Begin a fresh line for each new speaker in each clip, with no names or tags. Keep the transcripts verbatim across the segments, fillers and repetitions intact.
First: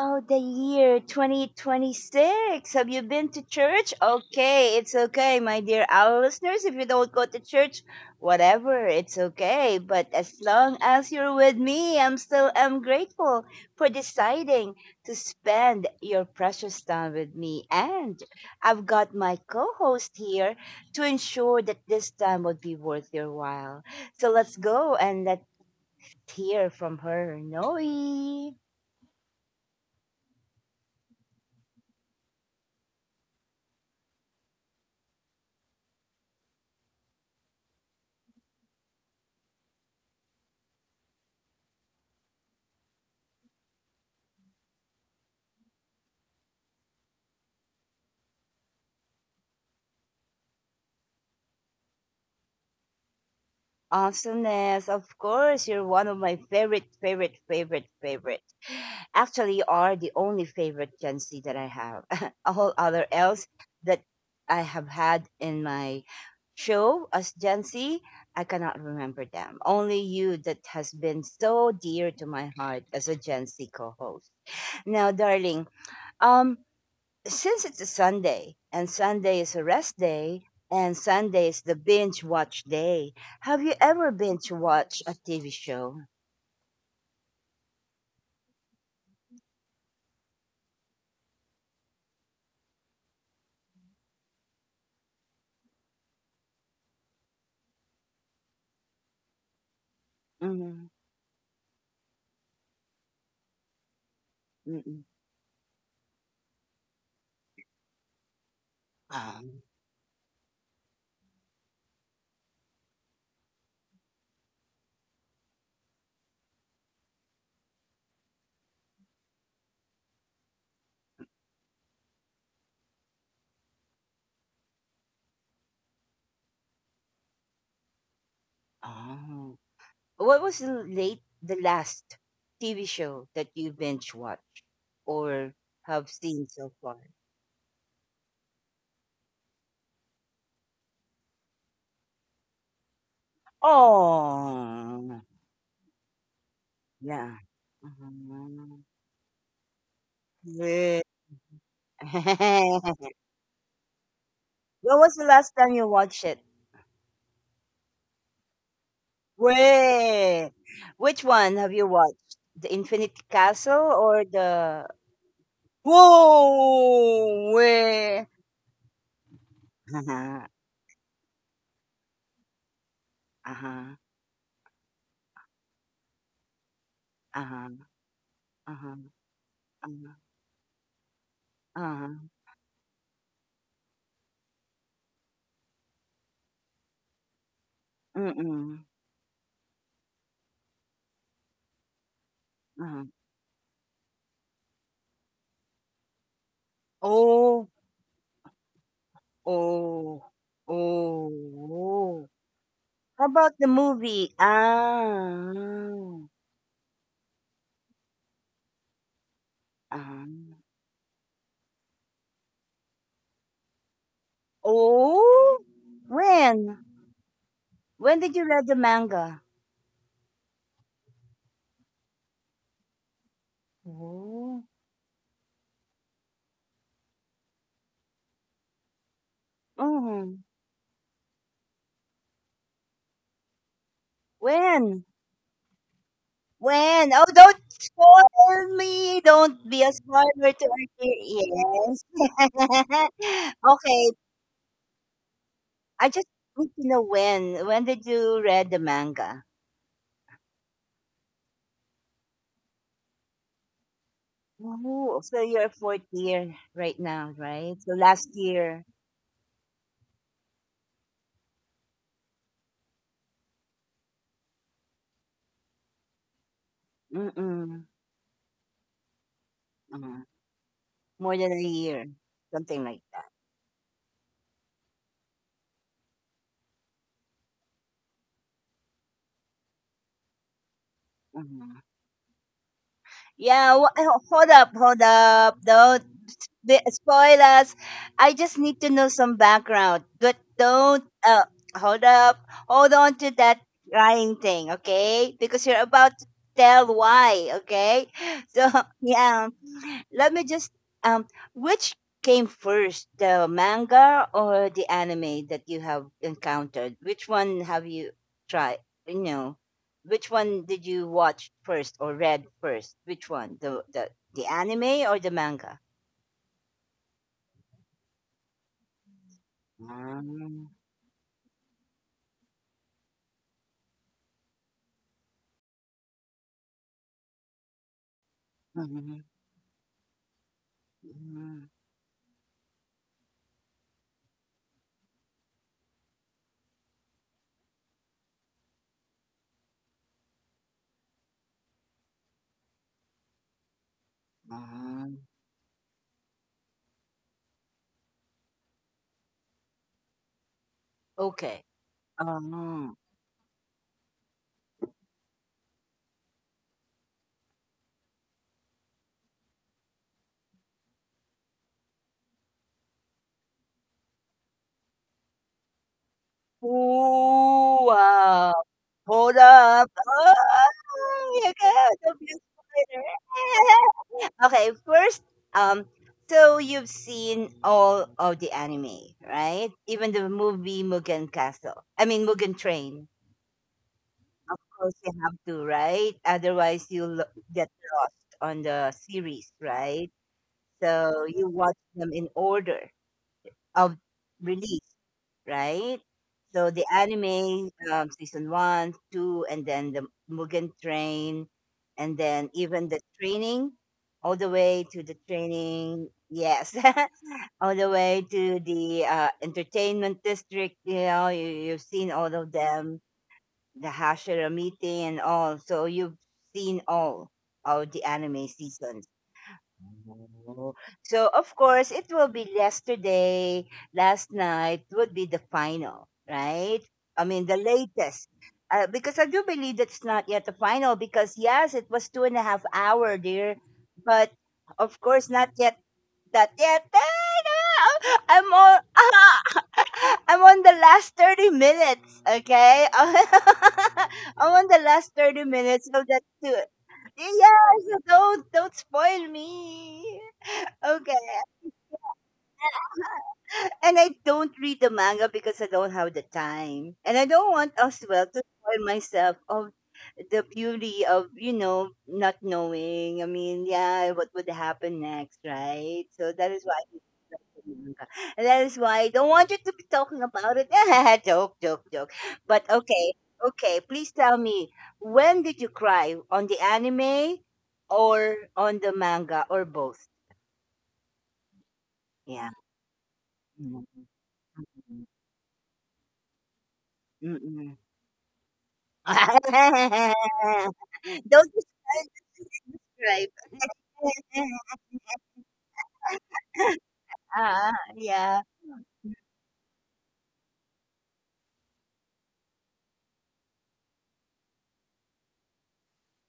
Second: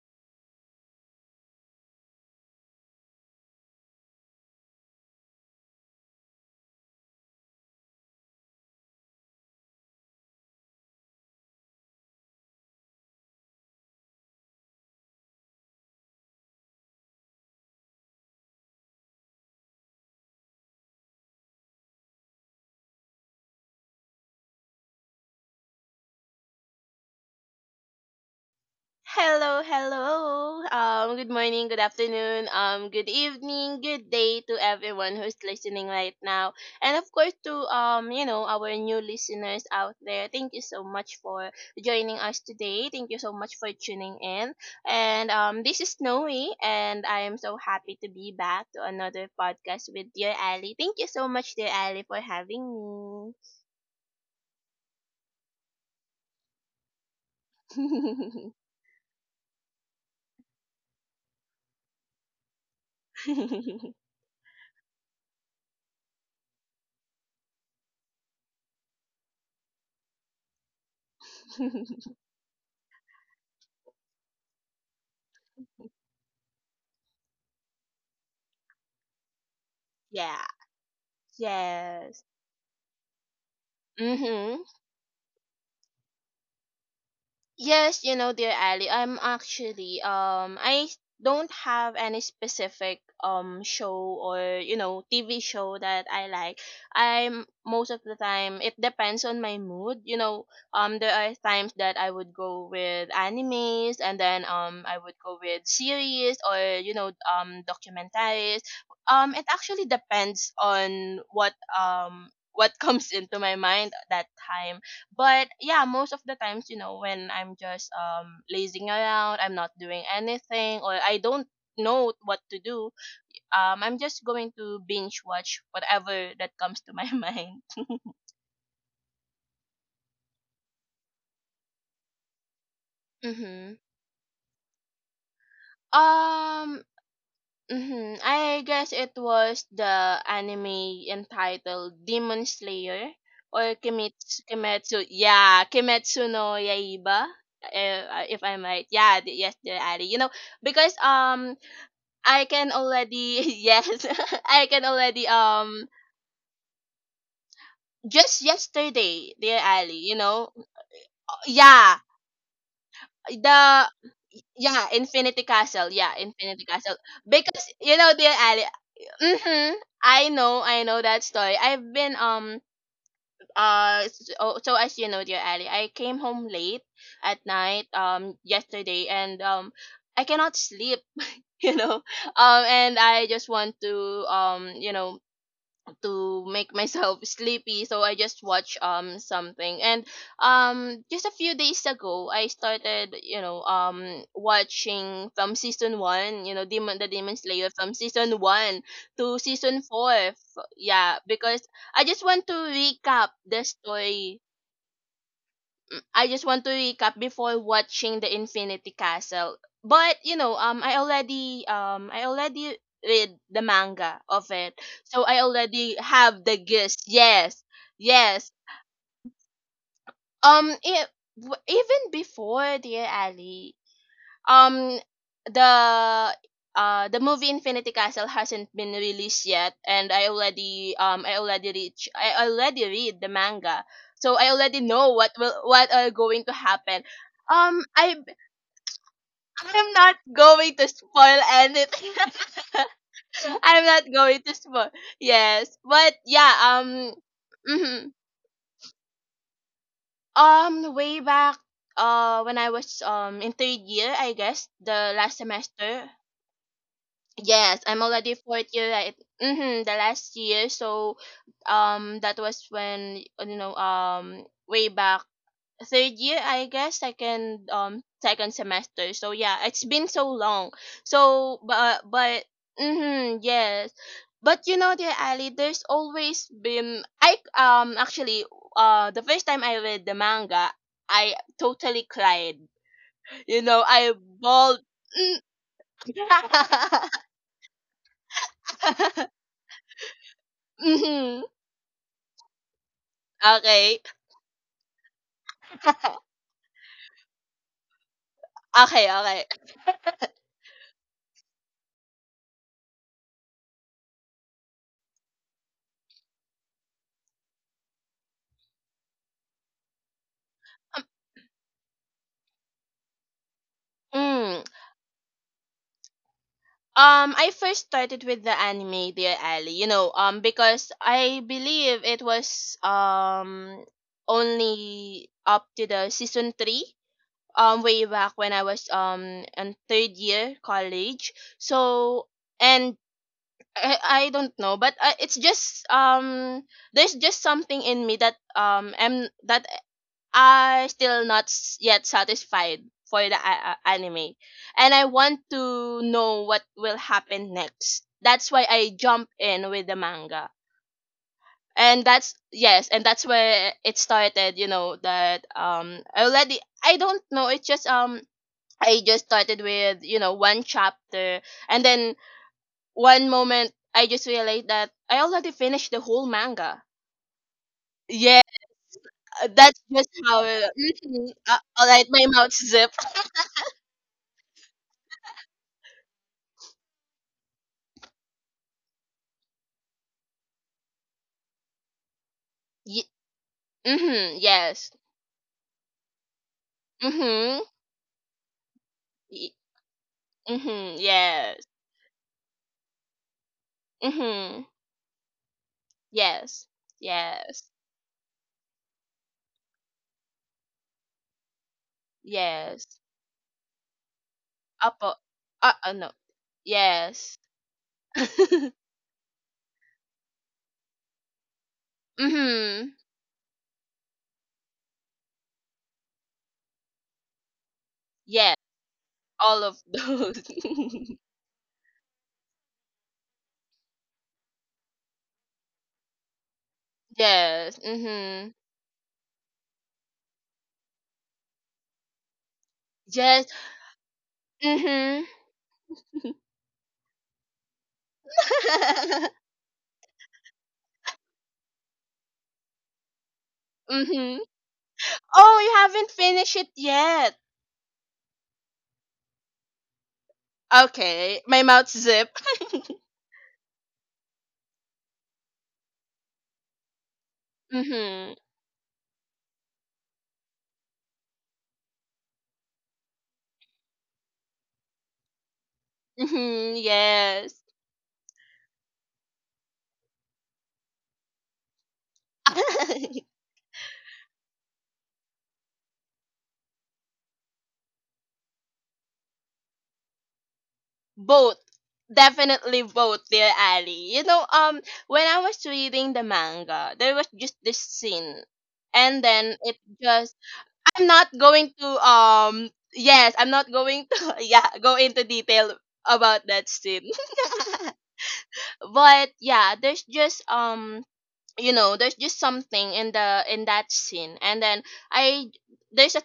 of the year twenty twenty-six. Have you been to church? Okay, it's okay, my dear our listeners. If you don't go to church, whatever, it's okay. But as long as you're with me, I'm still am grateful for deciding to spend your precious time with me. And I've got my co-host here to ensure that this time would be worth your while. So let's go and let's tear from her. Noe.
Hello, hello. Um, good morning, good afternoon, um, good evening, good day to everyone who's listening right now, and of course to um, you know, our new listeners out there. Thank you so much for joining us today. Thank you so much for tuning in. And um, this is Snowy, and I am so happy to be back to another podcast with dear Ali. Thank you so much, dear Ali, for having
Awesomeness. Of course, you're one of my favorite, favorite, favorite, favorite.
me.
Actually, you are the only favorite Gen Z that I have. All other else that I have had in my show as Gen Z, I cannot remember them. Only you that has been so dear to my heart as a Gen Z co-host. Now, darling, um, since it's a Sunday and Sunday is a rest
Yeah.
day and Sunday is the
Yes.
binge watch day, have you ever binge
Mm-hmm.
watched a T V show?
Yes, you know, dear Ali, I'm actually um I don't have any specific um show or you know T V show that I like. I'm most of the time it depends on my mood. You know,
Mm-hmm.
um there are times that I would go with animes, and then um I
Mm-mm.
would go with series or you know um documentaries. Um it
Um,
actually depends on what, um what comes into my mind at that time, but yeah, most of the times, you know, when I'm just um lazing around, I'm not doing anything, or I don't know what to do. Um i'm just going to binge watch whatever that comes to my mind.
oh. What was the late the last T V show that you
Mm-hmm.
binge watched or have seen so
um
far?
mm-hmm. I guess it was the anime entitled Demon Slayer, or Kimetsu, kimetsu
Oh,
yeah, Kimetsu no Yaiba,
yeah.
uh, if I am
Mhm.
right. Yeah, the- yes, the Ari. You know, because
Yeah.
um I can
When
already, yes, I can
was the
already,
last time
um
you watched it?
just yesterday, dear Ali, you know.
Way. Which one have you
Yeah,
watched? The Infinity
the
Castle or
yeah,
the
Infinity Castle. Yeah, Infinity Castle.
Whoa!
Because you know,
Way.
dear Ali, mhm, I
Uh-huh.
know, I know that story. I've been um
Uh-huh.
uh So, so as you know, dear Ali, I came home late at
Uh-huh.
night, um
Uh-huh.
yesterday, and um
Uh-huh.
I cannot sleep, you know.
Uh-huh.
Um and I just want to um you know to make myself sleepy, so I just watch
Mm-mm.
um something. And um just a few days ago, I
Uh-huh.
started, you know um watching from season one, you know demon the demon
Oh,
slayer from season one to season four,
oh,
F- yeah,
oh,
because I just
oh.
want to
How
recap
about
the
the movie?
story.
Ah.
I just want to recap before watching the Infinity Castle. But
Uh-huh.
you know, um, I already, um, I already read the manga of it, so I
Oh,
already have the
when?
gist. Yes,
When did you
yes.
read the manga?
Um, it, w- even before, dear Ali,
Oh.
um the uh the movie Infinity Castle hasn't been released yet, and I
Mm.
already um I already reach I already read the manga. So I already
When?
know what will what are going to happen.
When? Oh, don't
Um I
spoil me. Don't be a
I'm not
spoiler to
going
our
to
dear
spoil
ears.
anything. I'm not
Okay,
going to spoil. Yes.
I
But
just
yeah,
need to know
um
when. When did
mhm.
you read the manga?
um way back, uh when I was um in third year, I guess, the
Oh,
last
so you're fourth
semester.
year right now, right?
Yes,
So
I'm
last
already fourth
year,
year right. Mm-hmm, the last year. So um that was when, uh, you know, um way back, third year, I guess, second
mm-mm,
um second semester. So yeah, it's been
uh,
so long.
more than a
So
year,
but but,
something like that.
mm-hmm, yes. But you know, dear Ali, there's always been, I um actually uh the first time I read the manga, I
Mhm.
totally cried. You
Yeah,
know,
wh-
I
hold up,
bawled.
hold up. Don't They spoil us. I just need to know some background, but don't uh,
Mhm.
hold up, hold on to that
Okay.
crying thing, okay? Because you're about to tell why, okay? So
Okay, okay.
yeah, let me just um, which came first, the manga or the anime that you have encountered? Which one have you tried? You know, which one did you watch first or read first? Which one, the the the
Mm.
anime or the manga?
Um, I first started with the anime, dear Ali, you know, um,
Mhm,
because I believe it was um only up to the season three, um, way back when I was um
mhm,
in third year college.
mhm,
So and I, I don't know, but I, it's just, um there's just something in me that um am that are still not, s- yet satisfied for the a- a- anime, and I
mhm.
want to know what will happen next. That's why I jump in with the manga.
Okay.
And that's yes
Oh.
and that's where it started, you know, that, um I already I don't know. It's just, um I just started with, you know, one chapter, and then one moment I just realized that I already finished the whole manga.
Ooh,
Yeah,
wow. Hold
that's
up.
just how. Mhm.
Oh,
Uh,
you
all
got
right, my
the best
mouth zip.
spider. Okay, first, um, so you've seen all of the anime, right? Even the movie Mugen Castle. I mean Mugen Train.
Mhm.
Of
Yes.
course, you have to, right? Otherwise, you'll
Mhm.
get lost on the series,
Y-
right?
Mhm.
So you
Yes.
watch them in order of
Mhm.
release, right?
Yes.
So the
Yes.
anime um, season one, two, and then the Mugen Train, and then
Yes.
even the training, all the way to
Upper.
the
Uh, uh no.
training. Yes,
Yes.
all the way to the uh, entertainment district. You know, you, you've seen all of
Mhm.
them, the Hashira meeting and all. So you've seen all of the anime
Yes.
seasons
All of those.
Oh. So of course it will be yesterday, last night would be the final, right? I mean the
Yes.
latest.
Mhm.
Uh, because I do believe that's not yet the final because yes, it was two and a half hour dear,
Yes.
but of course
Mhm.
not yet that yet. I'm on
Mhm.
I'm on the last thirty minutes, okay? I'm on the last thirty
Oh, you
minutes so
haven't
that
finished
it.
it yet.
Yes, don't don't spoil me. Okay.
Okay. My mouth zip.
And I don't read the manga because I don't have the time. And I don't want as well to
Mhm.
spoil myself of the beauty of, you know, not knowing. I mean, yeah, what would happen next, right? So that is
Mhm.
why
Yes.
And that is why I don't want you to be talking about it. Joke, joke, joke. But okay, okay. Please tell me, when did you cry? On the anime or on the manga or both?
Both,
Yeah.
definitely both, dear
Mm,
Ali, you know. Um when I was reading the manga, there was
mm,
just
mm, mm.
this scene, and then it just. I'm not
Don't
going to,
describe. Do
um
describe.
yes, I'm not going to, yeah, go into detail about that scene.
Ah, yeah.
But yeah, there's just, um you know, there's just something in the, in that scene, and then I there's a,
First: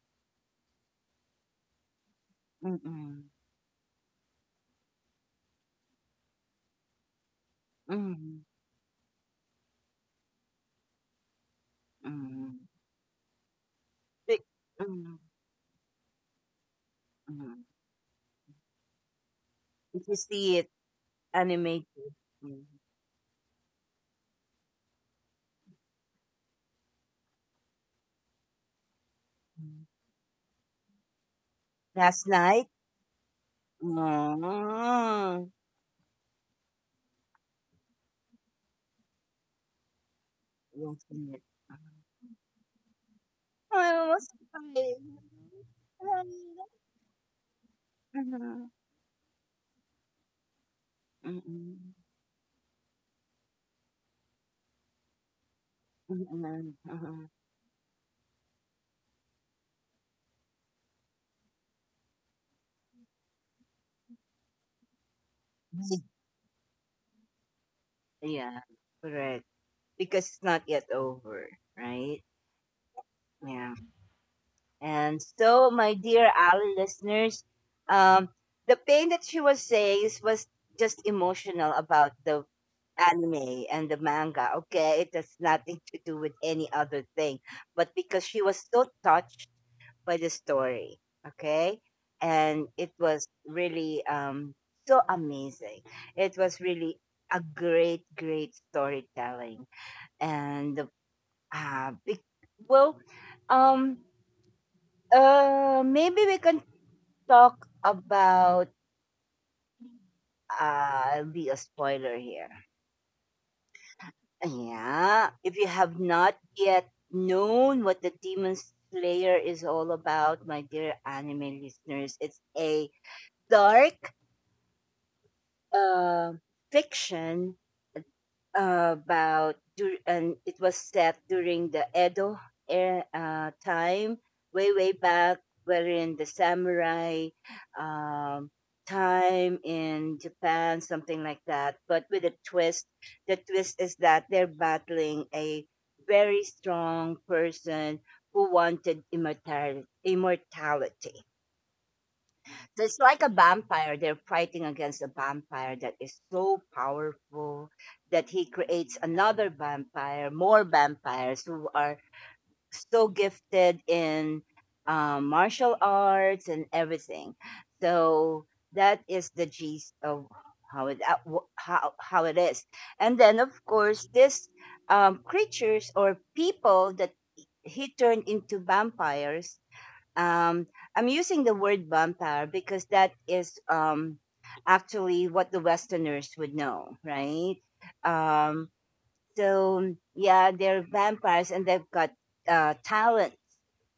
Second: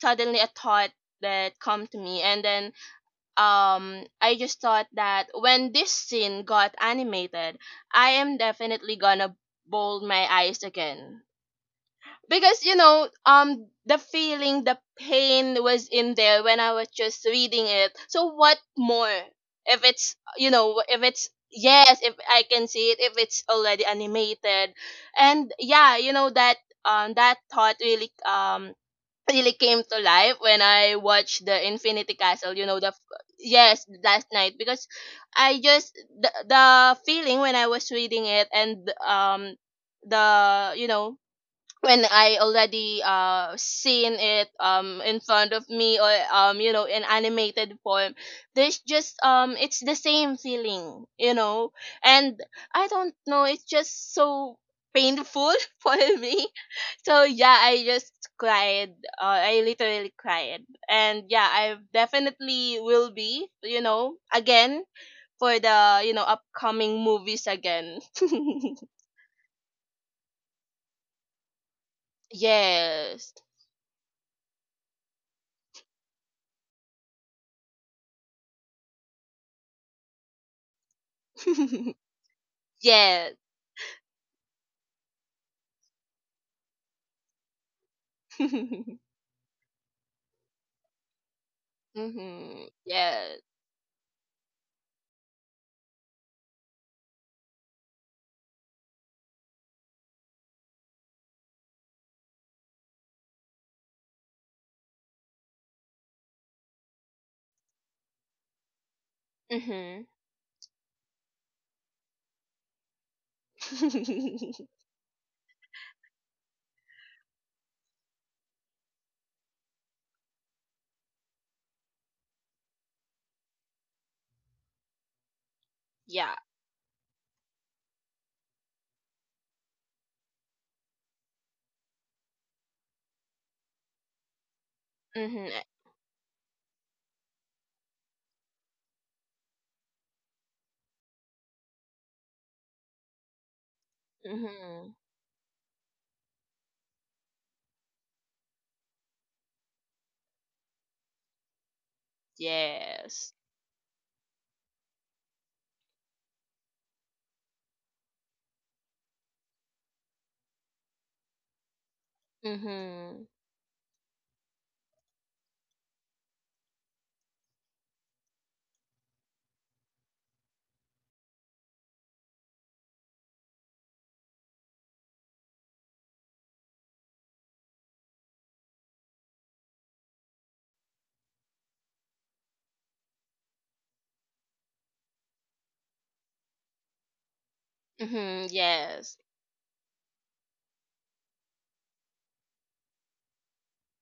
suddenly a thought that come to me, and then
Mm-mm.
um I just thought that when this scene got animated, I am
Mm-mm.
definitely gonna bold my eyes again.
Mm-mm.
Because you know, um the
It-
feeling, the
mm,
pain was in there when I was just
mm.
reading it. So what more? If
If you
it's, you
see it
know, if it's, yes,
animated.
if I
Mm.
can see it, if it's already animated. And yeah, you know that, um that thought really, um really came to life when I watched the Infinity
Last
Castle. You
night?
know the. Yes, last night, because
Mm.
I just, the, the feeling when I was reading it, and, um the you
Last
know
night.
when I already, uh
I
seen
was
it, um in
crying.
front of me, or, um you know in animated form,
Mhm. Mhm.
there's just, um it's the same feeling, you know. And I don't know, it's just so painful for me.
Mhm.
So
Mhm.
yeah, I just cried. Uh, I literally cried, and yeah, I definitely will be, you know, again for the, you know upcoming movies again.
Yeah, correct. Because it's not yet over, right?
Yes.
Yeah. And so, my dear Ali listeners, um, the pain that she was saying is- was just emotional about the
Yes.
anime and the manga. Okay, it has nothing to do with any other thing, but because she was so
Mhm.
touched by the story, okay, and it was
Yes.
really um, so amazing. It was really a great, great storytelling, and uh, bec- well, um. Uh, maybe we can talk about
Mhm.
uh be a spoiler here. Yeah, if you have not yet known what the Demon Slayer is all about, my dear anime listeners, it's a dark
Yeah.
uh, fiction about dur- and it was set during the Edo era, uh, time, way way back,
Mhm.
wherein the samurai um, time in Japan, something like that. But with a twist, the twist is that they're
Mhm.
battling a very strong person who wanted immortality. Immortality. It's like a
Yes.
vampire. They're fighting against a vampire that is so powerful that he creates another vampire, more vampires who are so
Mhm.
gifted in um, martial arts and everything. So that is the gist of how it uh, wh- how how it is. And then of course, this um, creatures or people that he turned into vampires um, I'm using the word vampire because that is um, actually what the Westerners would know, right?
Mhm.
Um,
Yes.
so yeah, they're vampires and they've got uh, talents,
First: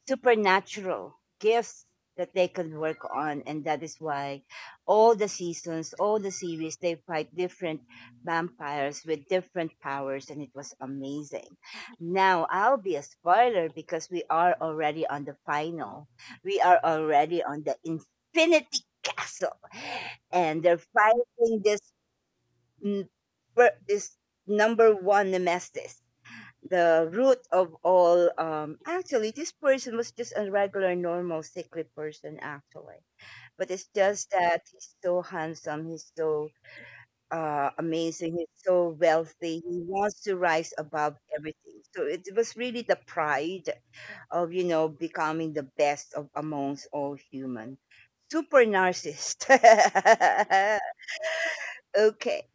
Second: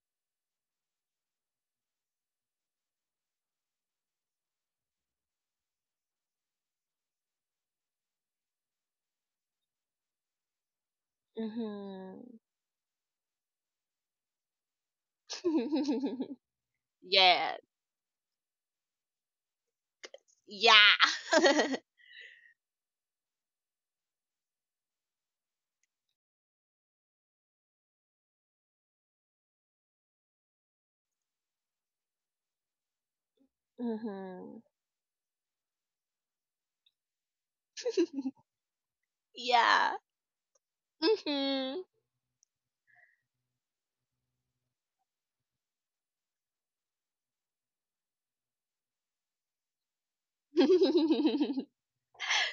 supernatural gifts that they can work on, and that is why all the seasons, all the series, they fight different vampires with different powers, and it was amazing.
Mhm.
Now I'll be a spoiler because we are already on the final. We are already
Yes.
on the Infinity Castle, and they're
Yeah.
fighting this n- fir- is number one nemesis, the root of all. Um, actually, this person was just a regular, normal, sickly person, actually. But it's just that
Mhm.
he's so handsome, he's so uh, amazing, he's so wealthy, he
Yeah.
wants to rise above everything.
Mhm.
So it was really the pride of, you know, becoming the best of amongst all human. Super narcissist. Okay.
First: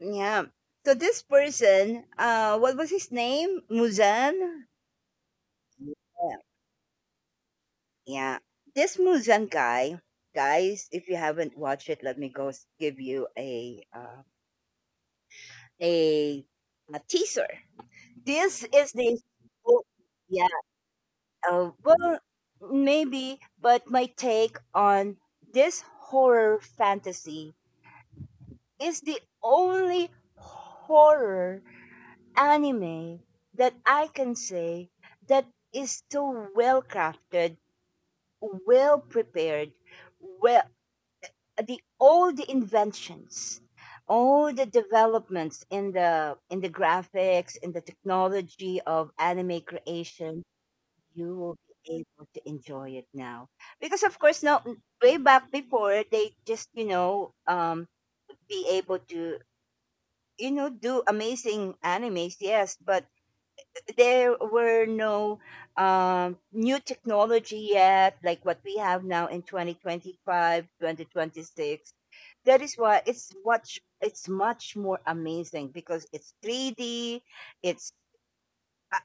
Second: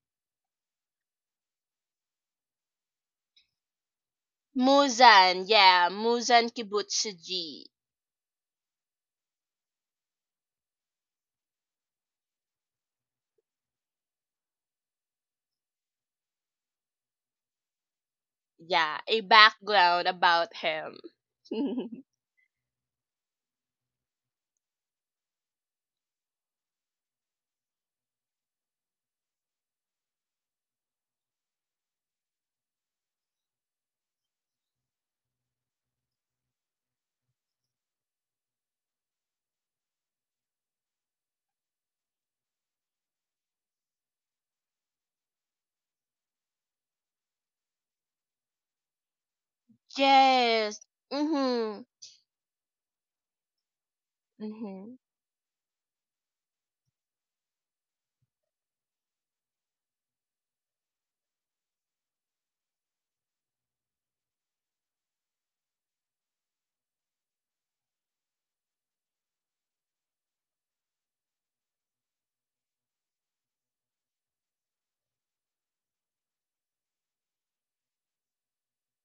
Yeah. So this person, uh, what was his name? Muzan?
Muzan, yeah,
Yeah.
Muzan Kibutsuji.
Yeah. This Muzan guy, guys, if you haven't watched it, let me go s- give you a uh, a, a teaser. This is
Yeah,
the
a
oh,
background
yeah.
about him.
Uh, well, maybe, but my take on this horror fantasy is the only horror anime that I can say that is so well crafted, well prepared, well the all the inventions, all the developments in the in the graphics, in the technology of anime creation,
Yes.
you will
Mhm.
be able to enjoy it now. Because of course now
Mhm.
way back before they just, you know, um be able to you know do amazing animes, yes, but there were no um, new technology yet, like what we have now in twenty twenty five, twenty twenty-six. That is why it's much it's much more amazing because it's three D. It's uh,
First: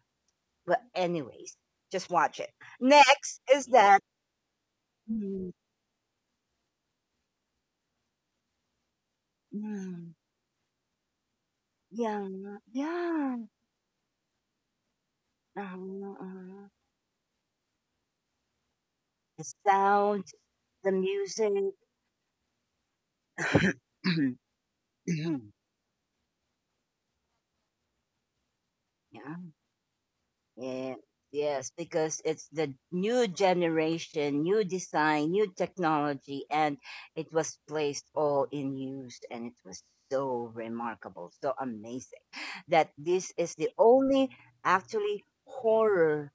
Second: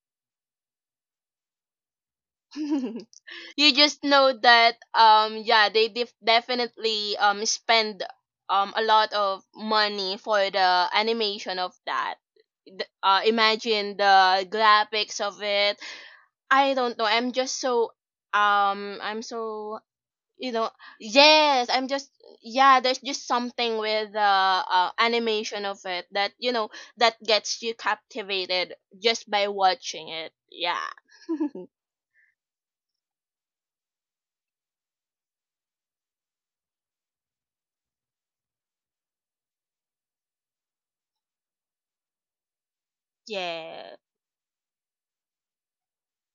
well, anyways, just watch it. Next is
You
that.
just know that, um
Mm,
yeah, they, def- definitely, um spend, um a lot of
mm,
money for the animation of that.
yeah,
Th- uh,
yeah.
imagine the graphics of it.
uh, uh,
I don't know, I'm just so, um I'm
the
so,
sound,
you know,
the music.
yes, I'm just, yeah, there's just something with the, uh, animation of it, that, you know, that gets you captivated just by
yeah.
watching it. Yeah.
Yeah. Yes, because it's the new generation, new design, new technology, and it was placed all in use, and it was so remarkable, so amazing that this is the only actually horror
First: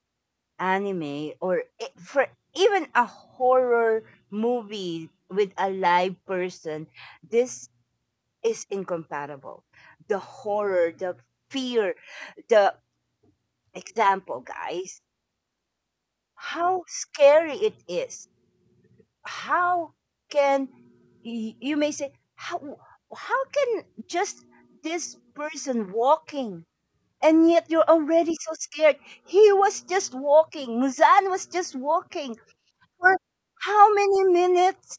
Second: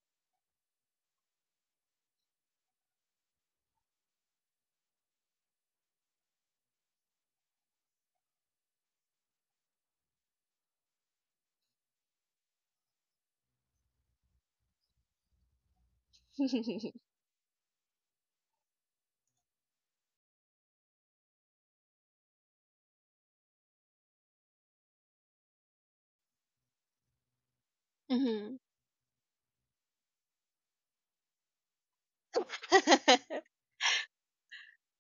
anime or e- for even a horror movie with a live person. This is incompatible. The horror, the fear, the example, guys
Yeah.
how scary it is. How can y- you may say how how can just this person walking and yet you're already so
Mhm.
scared. He was just walking. Muzan was just walking for how many minutes?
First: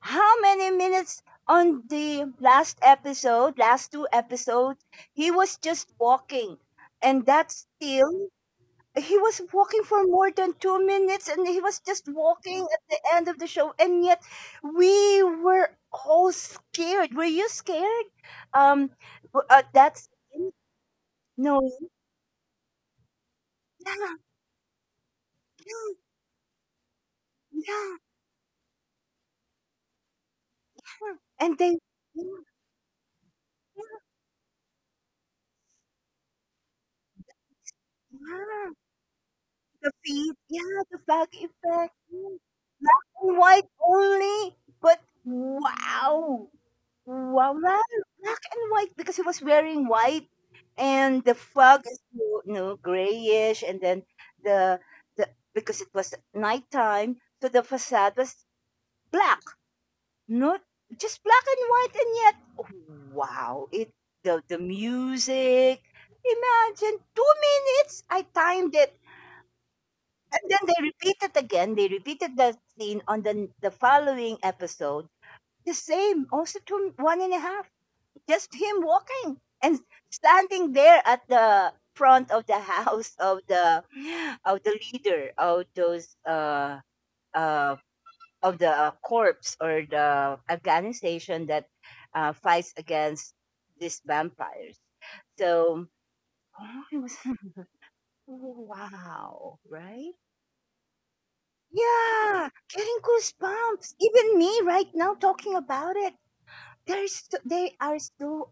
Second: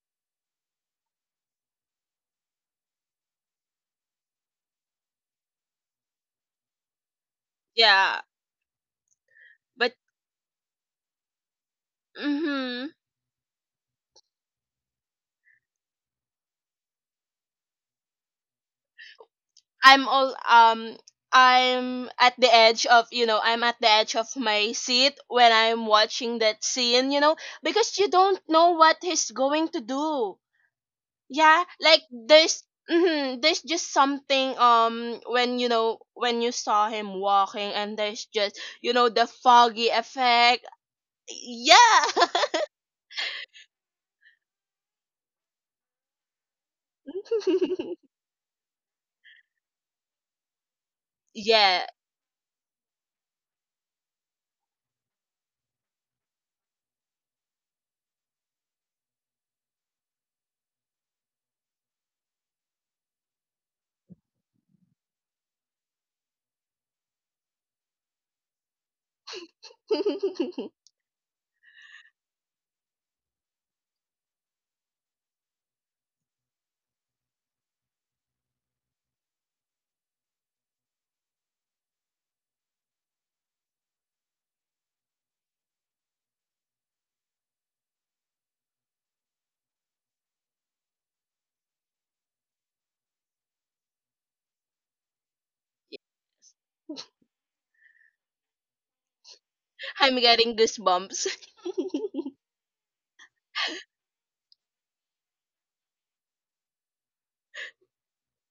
How many minutes on the last episode, last two episodes, he was just walking. And that's
Yeah,
still he was walking
but
for more than two minutes and he was just walking at
mhm.
the end of the show and yet we were all scared were you scared um w- uh,
I'm
that's
all um
no
I'm at the edge of, you know, I'm at the
yeah,
edge of my seat when I'm
yeah,
watching that scene, you know,
yeah.
because you don't know what he's going to do.
And
Yeah,
they
like
yeah,
there's mhm, there's just something, um when, you know, when you saw him walking, and there's just,
yeah.
you know, the foggy
The feet
effect.
yeah the back effect
Yeah.
yeah. Black and white only but wow. Wow, well, black and white because he was wearing white, and the
Yeah.
fog is you know grayish, and then the the because it was nighttime, so the facade was black, not just black and white, and yet wow, it the the music. Imagine two minutes. I timed it, and then they repeated again. They repeated the scene on the the following episode. The same, also two one and a half just him walking and standing there at the front of the house of the of the leader of those uh uh of the uh, corpse or the organization that uh, fights against these vampires. So oh, it was wow, right?
I'm getting goosebumps.
Yeah, getting goosebumps. Even me right now talking about it. There's so, they are so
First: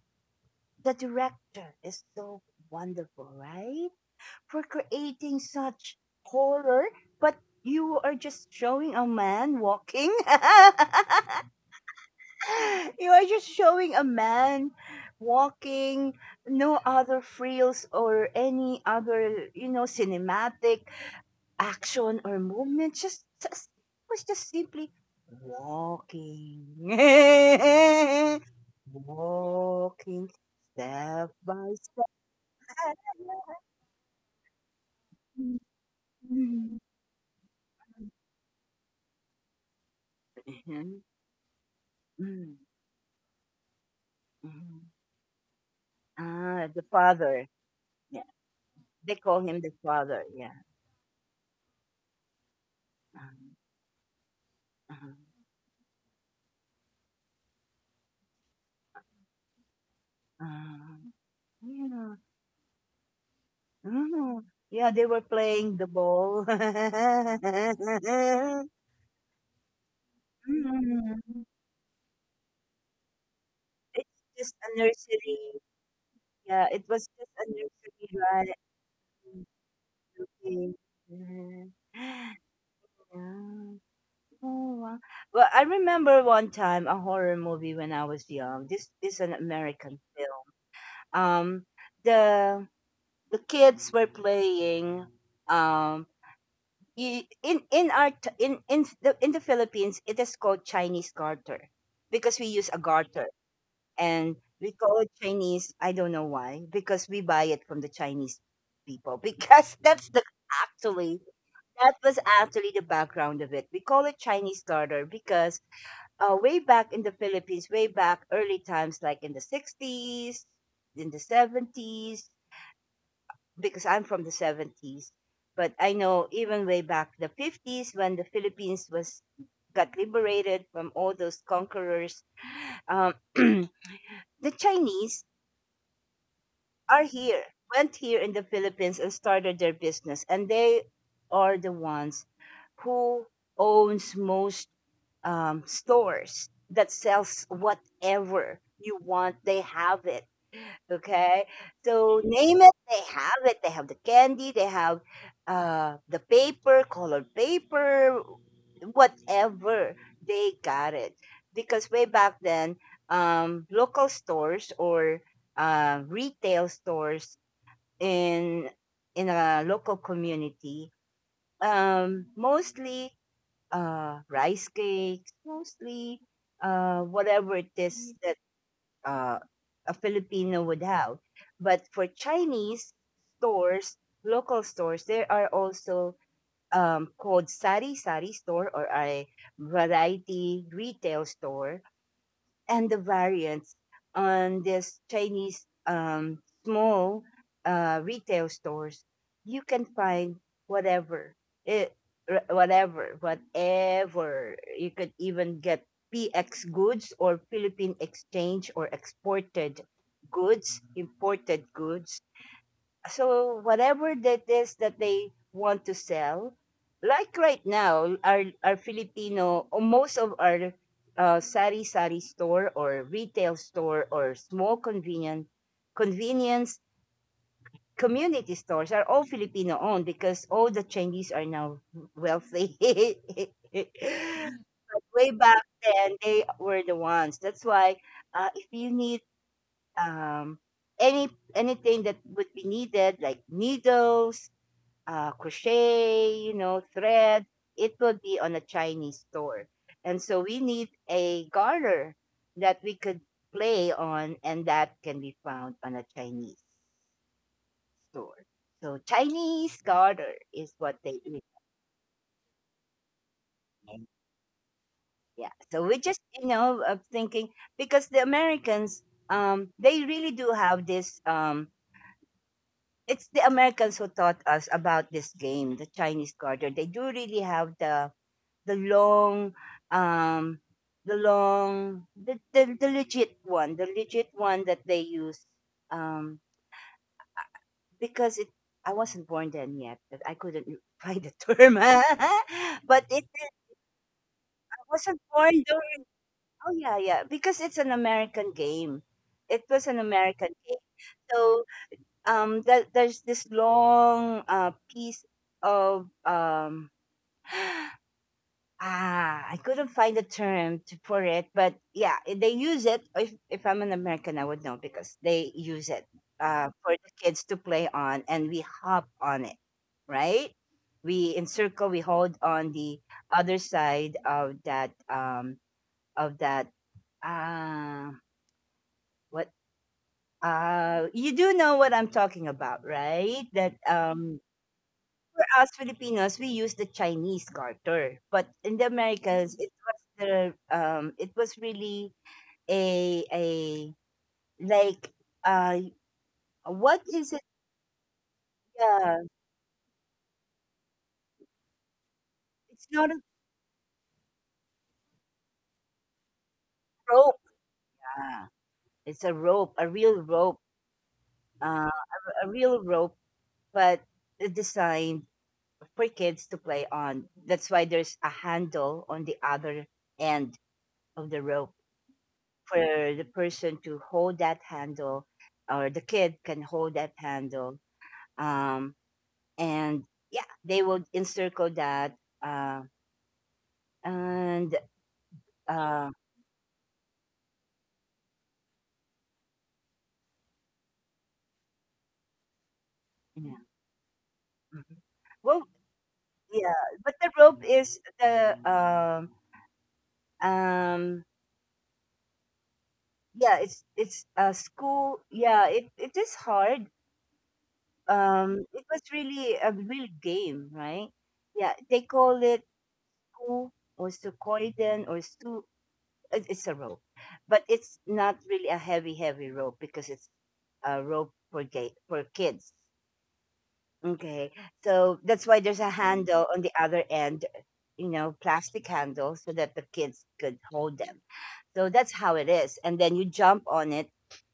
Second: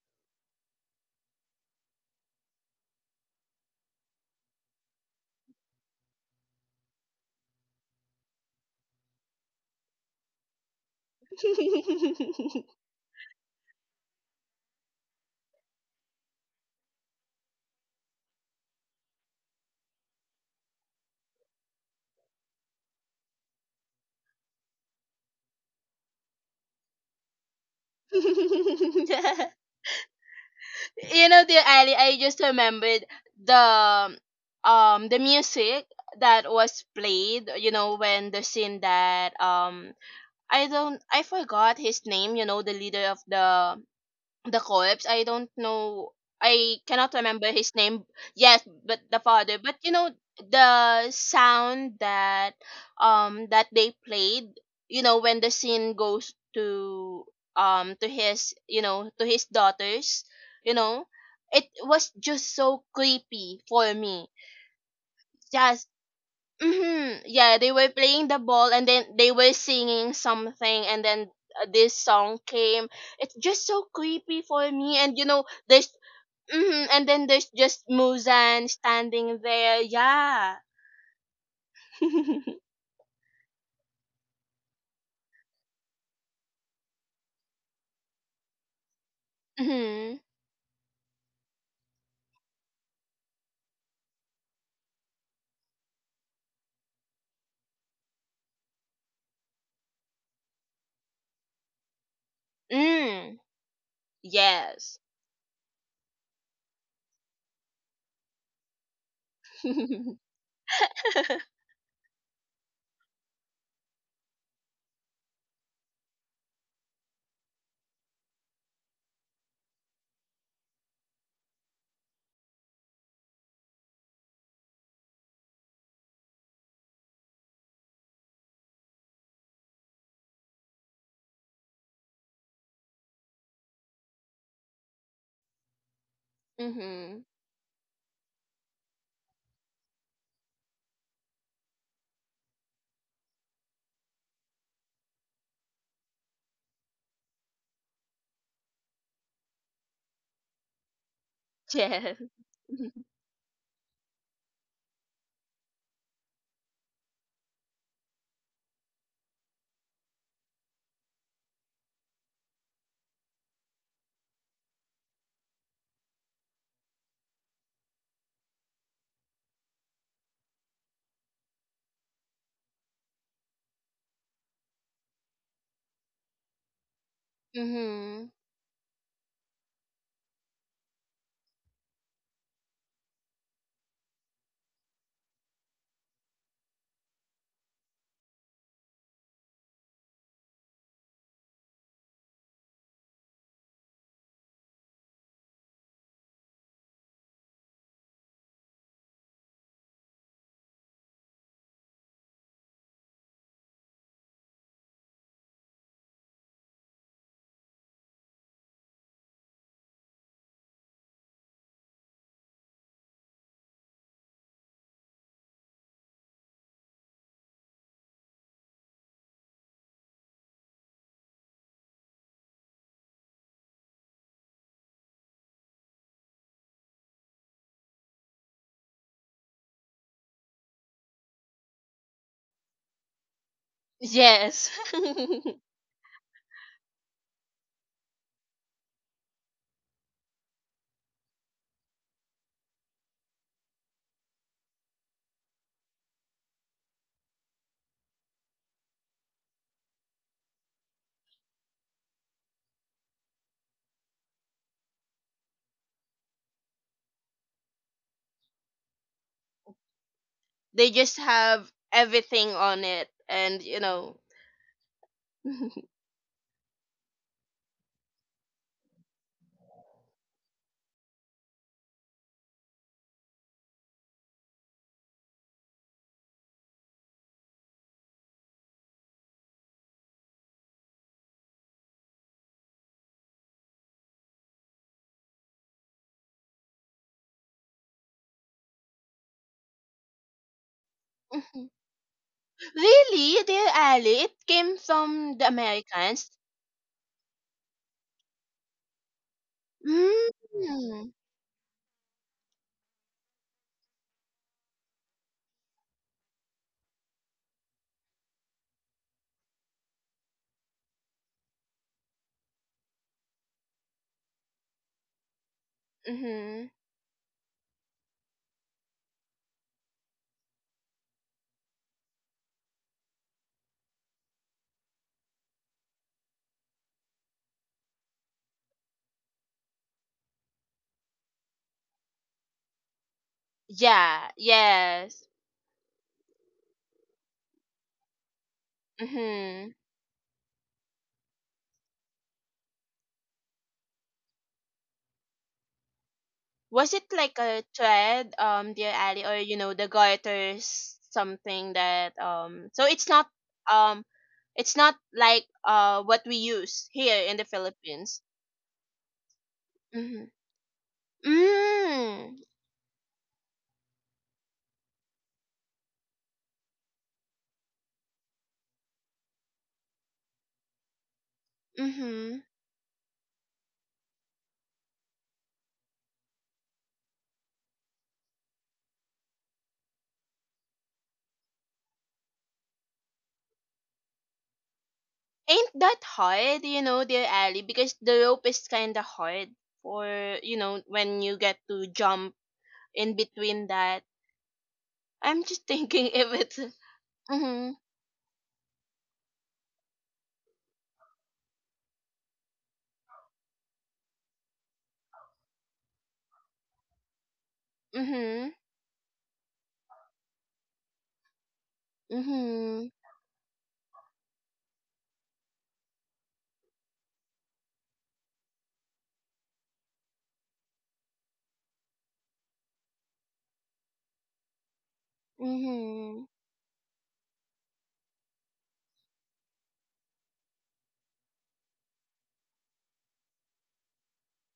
the director is so wonderful, right? For creating such horror, but you are just showing a man walking. You are just showing a man walking, no other frills or any other, you know, cinematic action or movement. Just, just it was just simply walking,
You
walking step
know, dear
by
Ali, I just remembered the um the
Mhm.
music that
Mhm.
was played. You know, when the scene that, um I don't I forgot his name. You
Mhm.
know, the leader of the the
Mhm.
corpse. I don't know,
Ah,
I
the
cannot
father.
remember his name.
Yeah,
Yes, but
they
the
call
father.
him the
But you know
father. Yeah.
the sound that
Uh-huh.
um that they played. You
Uh-huh.
know, when the scene goes to um to his you know to his daughters. You
Uh,
know, it was
yeah.
just so creepy for me.
uh Yeah, they were playing
Yes.
the ball.
Mm-hmm. Yeah, they were playing the ball, and then they were singing something, and
Mhm.
then, uh, this song came. It's just so
It's
creepy
just
for
a
me, and you know
nursery.
there's,
Yeah, it
mm-hmm, and
was
then
just a
there's just
nursery rhyme.
Muzan standing there. Yeah.
Mhm. Yeah. Oh, wow. Well, I remember one time a horror movie when I was young. This is an American
Mm-hmm.
film. Um, the the kids were playing. Um, y- in in our t- in in the in the Philippines, it is called Chinese garter because we use a garter
Mm.
and we call
Yes.
it Chinese. I don't know why because we buy it from the Chinese people because that's the actually that was actually the background of it. We call it Chinese garter because uh, way back in the Philippines, way back early times, like in the sixties, in the seventies, because I'm from the seventies. But I know even way back the fifties, when the Philippines was got liberated from all those conquerors, um, the Chinese are
Mm-hmm.
here, went here in the Philippines and started their business. And they are the ones who owns most um, stores that sells whatever you want. They have it. Okay. So
Yes.
name it, they have it. They have the candy, they have uh the paper, colored paper, whatever. They got it. Because way back then, um local stores or uh retail stores in in a local community, um mostly uh rice cakes, mostly uh whatever it is
Mm-hmm.
uh, a Filipino would have. But for Chinese stores, local stores, there are also um, called sari sari store or a variety retail store and the variants on this Chinese um, small uh, retail stores, you can find whatever, it, r- whatever, whatever. You could even get P X goods or Philippine exchange or exported goods, imported goods, so whatever that is that they want to sell like right now, our our Filipino or most of our uh, sari sari store or retail store or small convenient convenience community stores are all Filipino owned, because all the Chinese are now wealthy.
Yes.
Way back then they were the ones, that's why uh, if you need um any anything that would be needed like needles, uh, crochet, you know, thread. It will be on a Chinese store. And so we need a garter that we could play on, and that can be found on a Chinese store. So Chinese garter is
They
what
just
they eat.
have everything on it, and you know.
Yeah. So we just, you know, of thinking because the Americans, um, they really do have this. Um, it's the Americans who taught us about this game, the Chinese garter. They do really have the the long um the long the, the, the legit one, the legit one that they use, um because it I wasn't born then yet but I couldn't find the
Mhm.
term, but it
Really, dear Ali, it came
I wasn't
from the
born during.
Americans.
Oh, yeah, yeah, because it's an American game, it was an
Mm.
American game. So um th- there's this long uh piece of um ah, I couldn't find a term to for it, but yeah, i- they use it. If if I'm an American, I would know because they use it
Mm-hmm.
uh, for the kids to play on, and we hop on it, right? We encircle, we hold on the other side of that um of that uh what uh you do know what I'm talking about, right? That
Yeah.
um
Yes.
for us Filipinos, we use the Chinese garter, but in the Americas,
Mm-hmm.
it was the um, it was really a a like uh,
Was
what
it
is
like
it?
a thread, um, dear
Yeah,
Ali, or you know the garters, something that, um? So
it's
it's
not a
not, um, it's not like, uh what we use here in
rope.
the Philippines.
Ah, it's a rope, a real
Mm-hmm.
rope, uh,
Mm.
a real rope, but it's designed for kids to play on. That's why there's a handle on the other end of the rope
Mm-hmm.
for the person to hold that handle or the kid can hold that handle. Um, and yeah, they will encircle that. Uh, and
Ain't that
uh,
hard, you know, dear Ali, because the rope is kind of hard for, you know, when you get to jump in
yeah.
between that.
Mhm.
I'm just
Well,
thinking if it's.
yeah, but the rope
Mm-hmm.
is the um um yeah, it's it's uh, school. Yeah, it it is hard.
Mm-hmm.
Um, it was really a real game, right? Yeah, they call it
Mm-hmm.
ku or sukoiden or su. it- It's a rope, but it's not really a heavy, heavy rope because it's a rope for gay, for kids. Okay. So that's why there's a
Mm-hmm.
handle on the other end, you know, plastic handle so that the kids could hold them. So that's how it is. And then you jump on it.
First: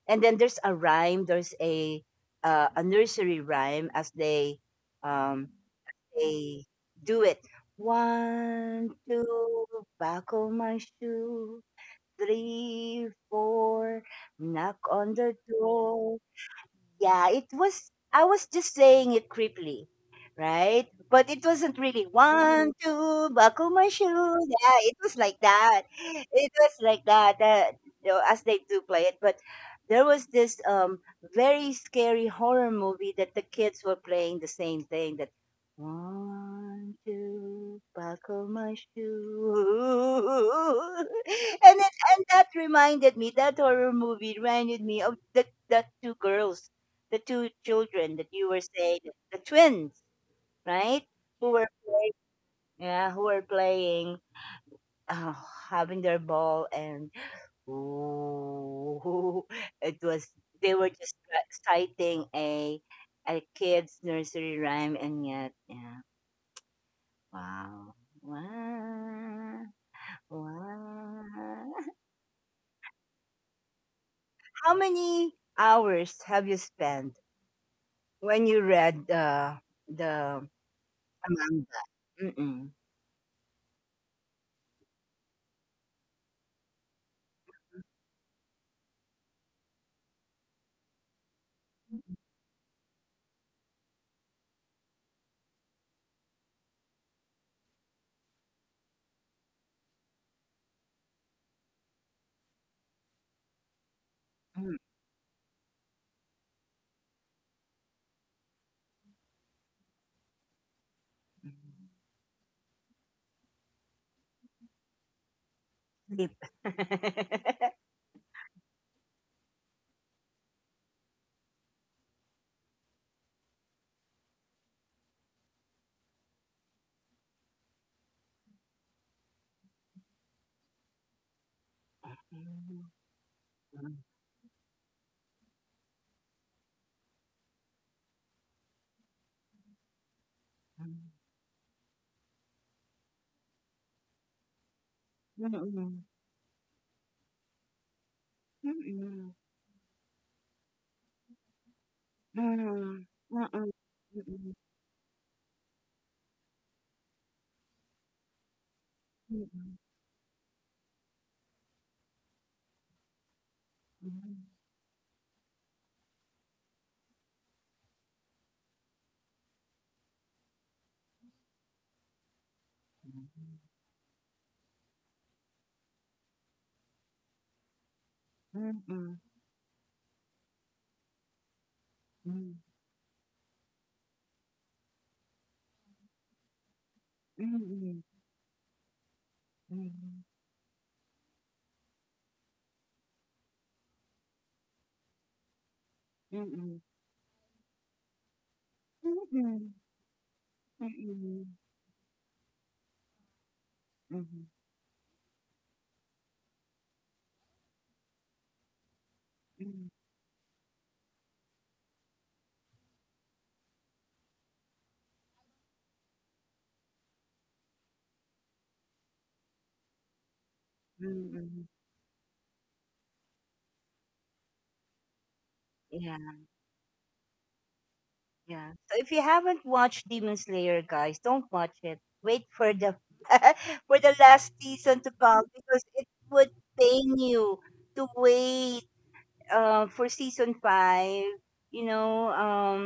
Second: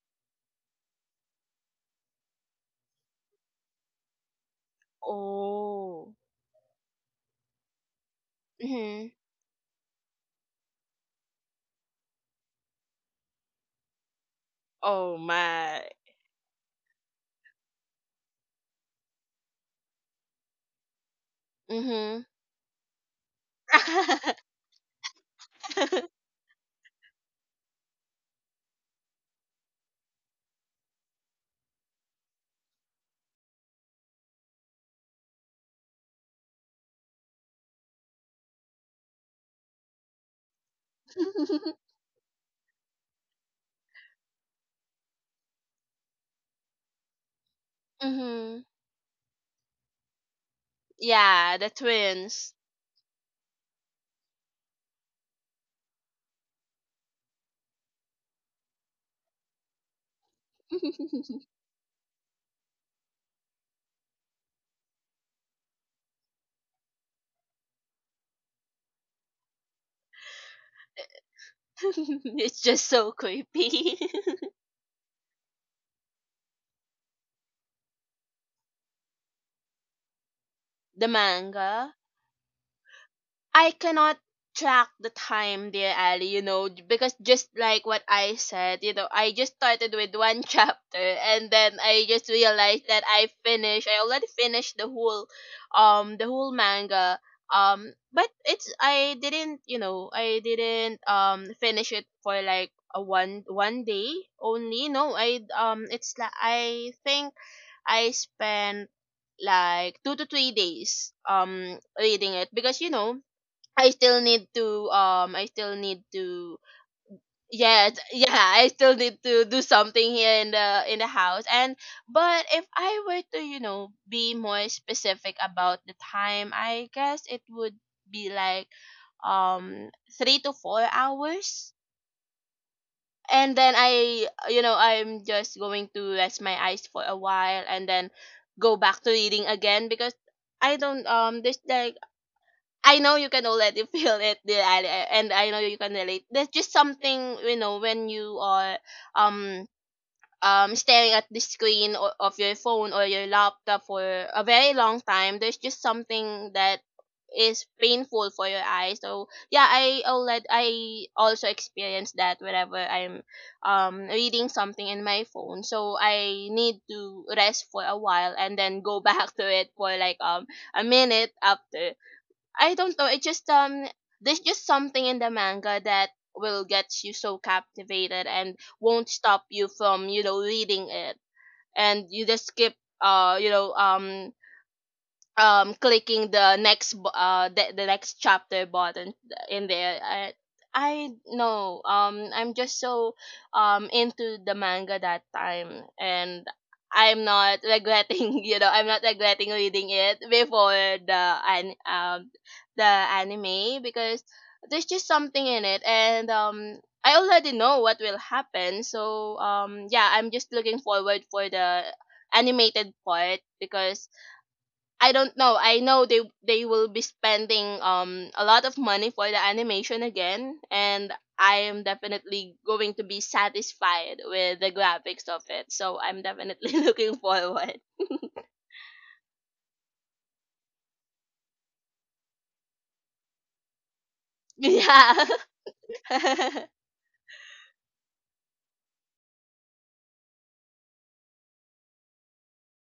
And then there's a rhyme, there's a uh, a nursery rhyme as they um
Oh.
they do it. One,
Mhm.
two, buckle my shoe. Three, four, knock on
Oh
the
my.
door. Yeah, it was. I was just saying it creepily, right? But it wasn't really
Mhm.
one, two, buckle my shoe. Yeah, it was like that. It was like that. That, you know, as they do play it, but there was this um very scary horror movie that the kids were playing the same thing. That one, two, buckle my shoe, and then, and that reminded me, that horror movie reminded me of the the two girls, the two children that you were
Mhm.
saying, the twins, right? Who
Yeah,
were
the
playing,
twins.
yeah, who were playing, uh, having their ball, and ooh, it was they were just rec- citing a a kid's nursery rhyme, and yet, yeah, wow, wow, wow.
It's just so creepy.
How many hours have you spent when you read the the
The
Amanda?
manga.
Mm-mm.
I cannot track the time, dear Ali, you know, j- because just like what I said, you know, I just started with one chapter, and then I just realized that I finished I already finished the whole, um the whole manga. Um but it's I didn't, you know, I didn't um finish it for like a one one day only. No, I um it's like I think I spent like two to three days um
Mm-mm.
reading it, because you know I still need to um I still need
Dip.
to yes, yeah, I still need to do something here in the in the house. And but if I were to, you know, be more specific about the time, I guess it would be like um three to four hours. And then I, you know, I'm just going to rest my eyes for a while and then go back to reading again, because I don't um there's like, I know you can already feel it, Dear Ali, and
Mm,
I
mm,
know
mm,
you can
mm,
relate. There's just something, you know when you
mm,
are
mm,
um um staring at the screen o- of
mm,
your phone
mm,
or your
mm, mm,
laptop for a
mm,
very long time. There's just something that is painful for your eyes. So yeah,
mm,
I already I also experience that whenever I'm um
mm,
reading something in my phone. So I need to rest for a while and then go back to it for like um a minute after. I don't know. It
mm,
just um, there's just something in the manga that will get you so captivated and
mm,
won't
mm,
stop you from you know reading it, and you just keep uh you know um um clicking the next bu-
mm,
uh the, the
mm,
next chapter button in there. I i know, um I'm just so um into the manga that time, and I'm not regretting, you know I'm not regretting reading it before the an um the anime,
mm,
because
mm,
there's just something in it. And um I already know what will happen, so
mm.
um yeah, I'm just looking forward for the animated part, because I don't know. I know they they will be spending um a lot of money for the animation again, and I
Mm.
am definitely going to be satisfied with the graphics of it. So
Yeah,
I'm definitely looking forward.
yeah. So if you haven't watched Demon Slayer, guys, don't watch it. Wait for the for the last season to
Yeah.
come because it would pain you to wait uh, for season five, you know, um,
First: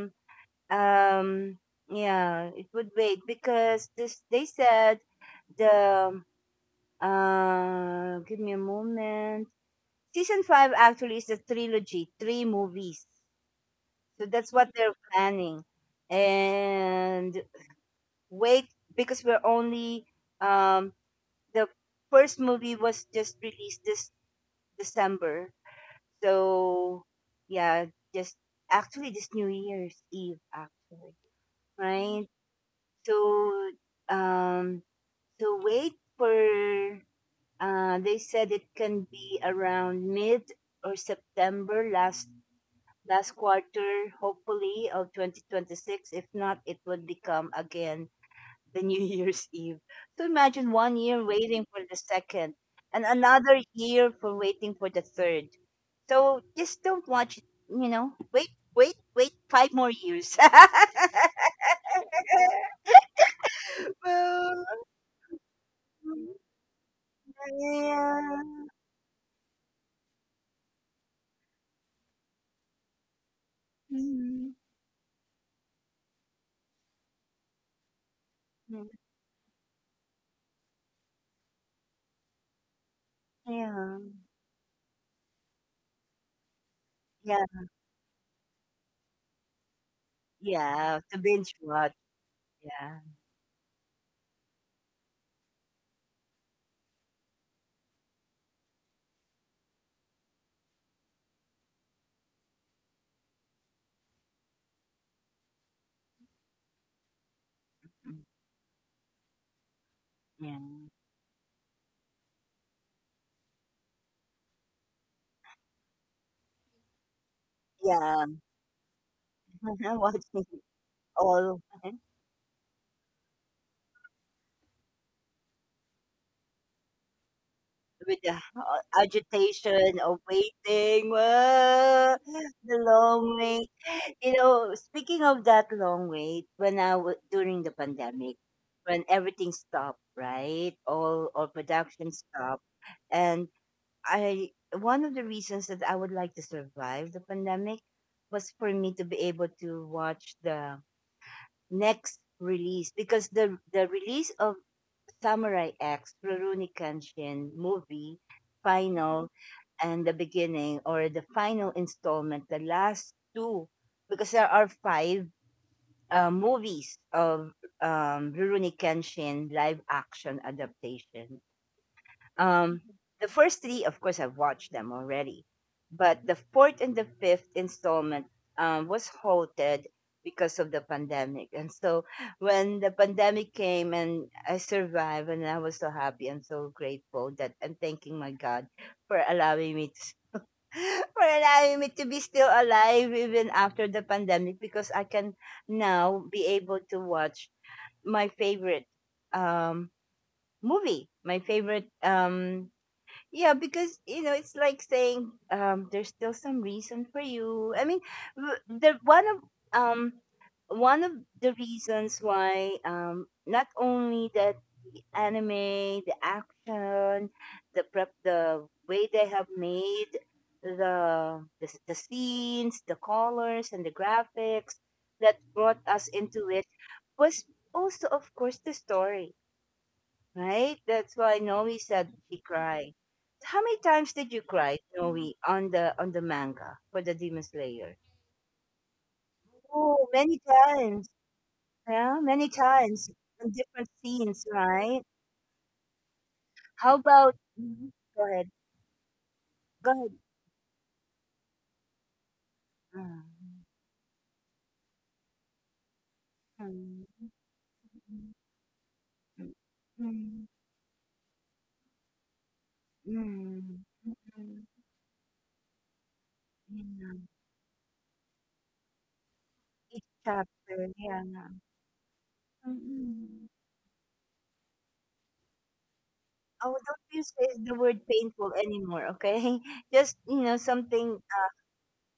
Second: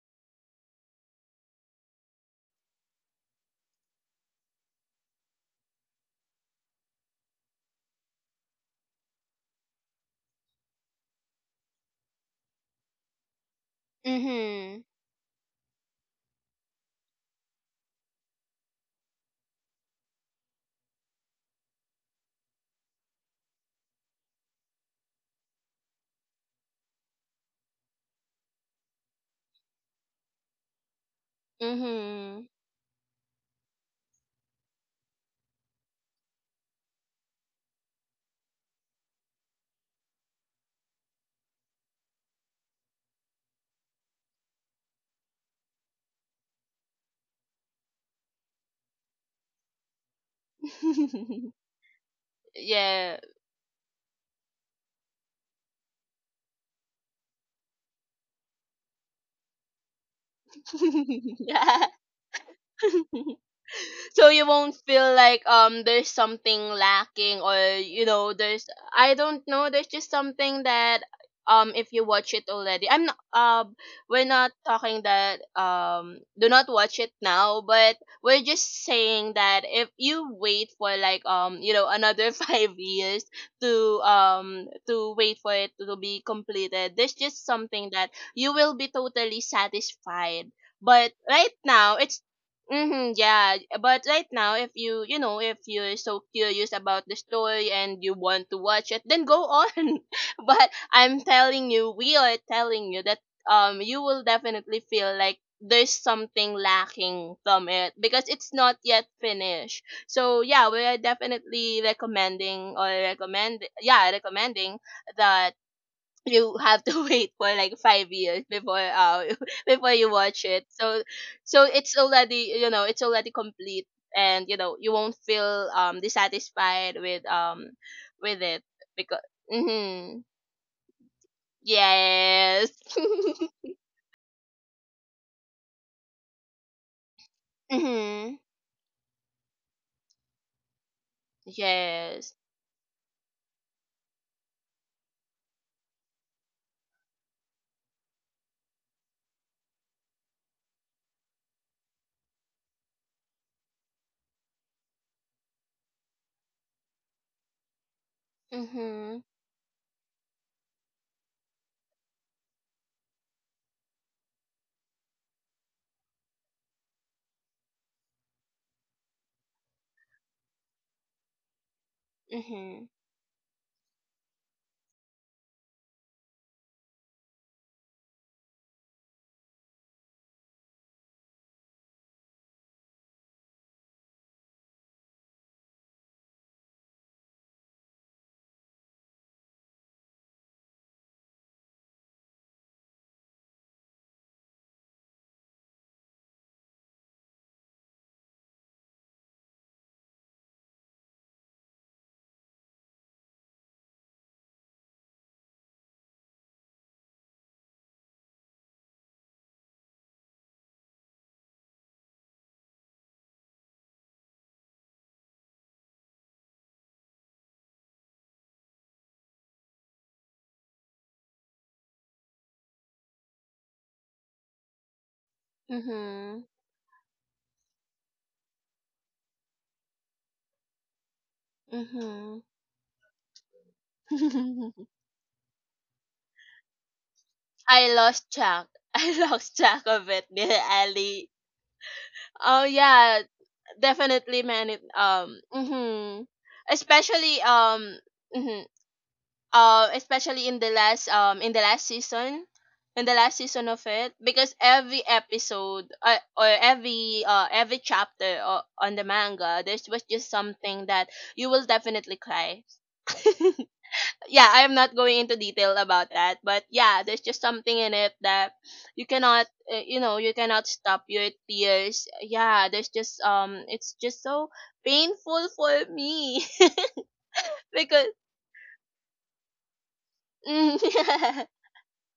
um, yeah, it would wait because this they said the uh, give me a moment. Season five actually is a trilogy, three movies, so that's what
Mhm.
they're planning, and wait because we're only um the first movie was just released this December. So yeah, just actually this New Year's Eve actually, right?
Mhm.
So um, so wait for uh, they said it can be around mid or September, last last quarter, hopefully of twenty twenty-six. If not, it would become again the New Year's Eve. So imagine one year waiting for the second, and
Yeah.
another year for waiting for the third. So just don't watch it, you know. Wait, wait, wait five more years.
Yeah. So you
Well,
won't feel like um there's something lacking, or you know
yeah.
there's, I don't know, there's just something that um if you watch it already, I'm not um we're
Mhm.
not talking that um do not watch it now, but we're just saying that if you wait for like um you know another five years
Yeah.
to um to wait for it to be completed, there's
Yeah.
just something that you will be totally satisfied,
Yeah.
but
To binge
right
watch.
now it's,
Yeah.
mm-hmm, yeah, but right now, if you you know if you're so curious about the story and you want to watch it, then go on. But I'm telling you, we are telling you that um you will definitely feel like there's something lacking from it,
Mm,
because it's not yet finished. So
yeah.
yeah, we are definitely recommending or recommend yeah recommending that you have to wait for like five
Yeah.
years before uh before you
Watching
watch it, so
all.
so it's already, you know, it's already complete, and you know you won't feel um dissatisfied with um
With the
with it
ho
because
agitation of
mm-hmm,
waiting, ah,
yes.
the long wait. You know, speaking of that long wait, when I was during the pandemic,
Mm-hmm,
when everything stopped, right? All all production
yes.
stopped. And I, one of the reasons that I would like to survive the pandemic was for me to be able to watch the next release, because the the release of Samurai X, Rurouni Kenshin movie,
Mm-hmm,
final, and the beginning, or the final installment, the last two, because there are five uh, movies of um, Rurouni Kenshin live action adaptation. Um,
mm-hmm,
the first three, of course, I've watched them already, but the fourth and the fifth installment um, was halted because of the pandemic. And so when the pandemic came and I survived, and I was so happy and so grateful that I'm thanking my God for allowing me to. For allowing me to be still alive even after the pandemic, because I can now be able to watch my favorite um, movie, my favorite um, yeah, because you know it's like saying um, there's still some reason for you. I mean, w- the one of um, one of the reasons why um, not only that anime, the action, the prep, the way they have made the the, the scenes, the colors, and the graphics that brought us
mm-hmm,
into it was also, of course, the story. Right? That's why Noe said
mm-hmm.
suddenly cried. How many times did you cry, Noe, on the on the manga for the Demon Slayer?
I lost track I lost track
Oh,
of it,
many
dear
times.
Ali.
Yeah, many
Oh
times.
yeah,
In different
definitely
scenes,
man it
right?
um mhm.
How about
Especially
Mhm.
um
go ahead.
mhm,
Go
uh
ahead.
especially in the last um in the last season, in the last
Mm,
season of it, because every episode, uh, or
mm,
every uh every chapter, uh, on the manga, there was just
mm,
something that you will definitely cry.
mm,
Yeah, I am not going into detail about that, but
mm,
yeah,
yeah.
there's just something in it that you cannot, uh,
Each
you know, you cannot
chapter,
stop
yeah.
your tears. Yeah, there's just
Mm-mm.
um, it's just so painful for me.
Oh, don't you say the word
Because,
painful anymore, okay? Just, you know,
mm,
something.
yeah.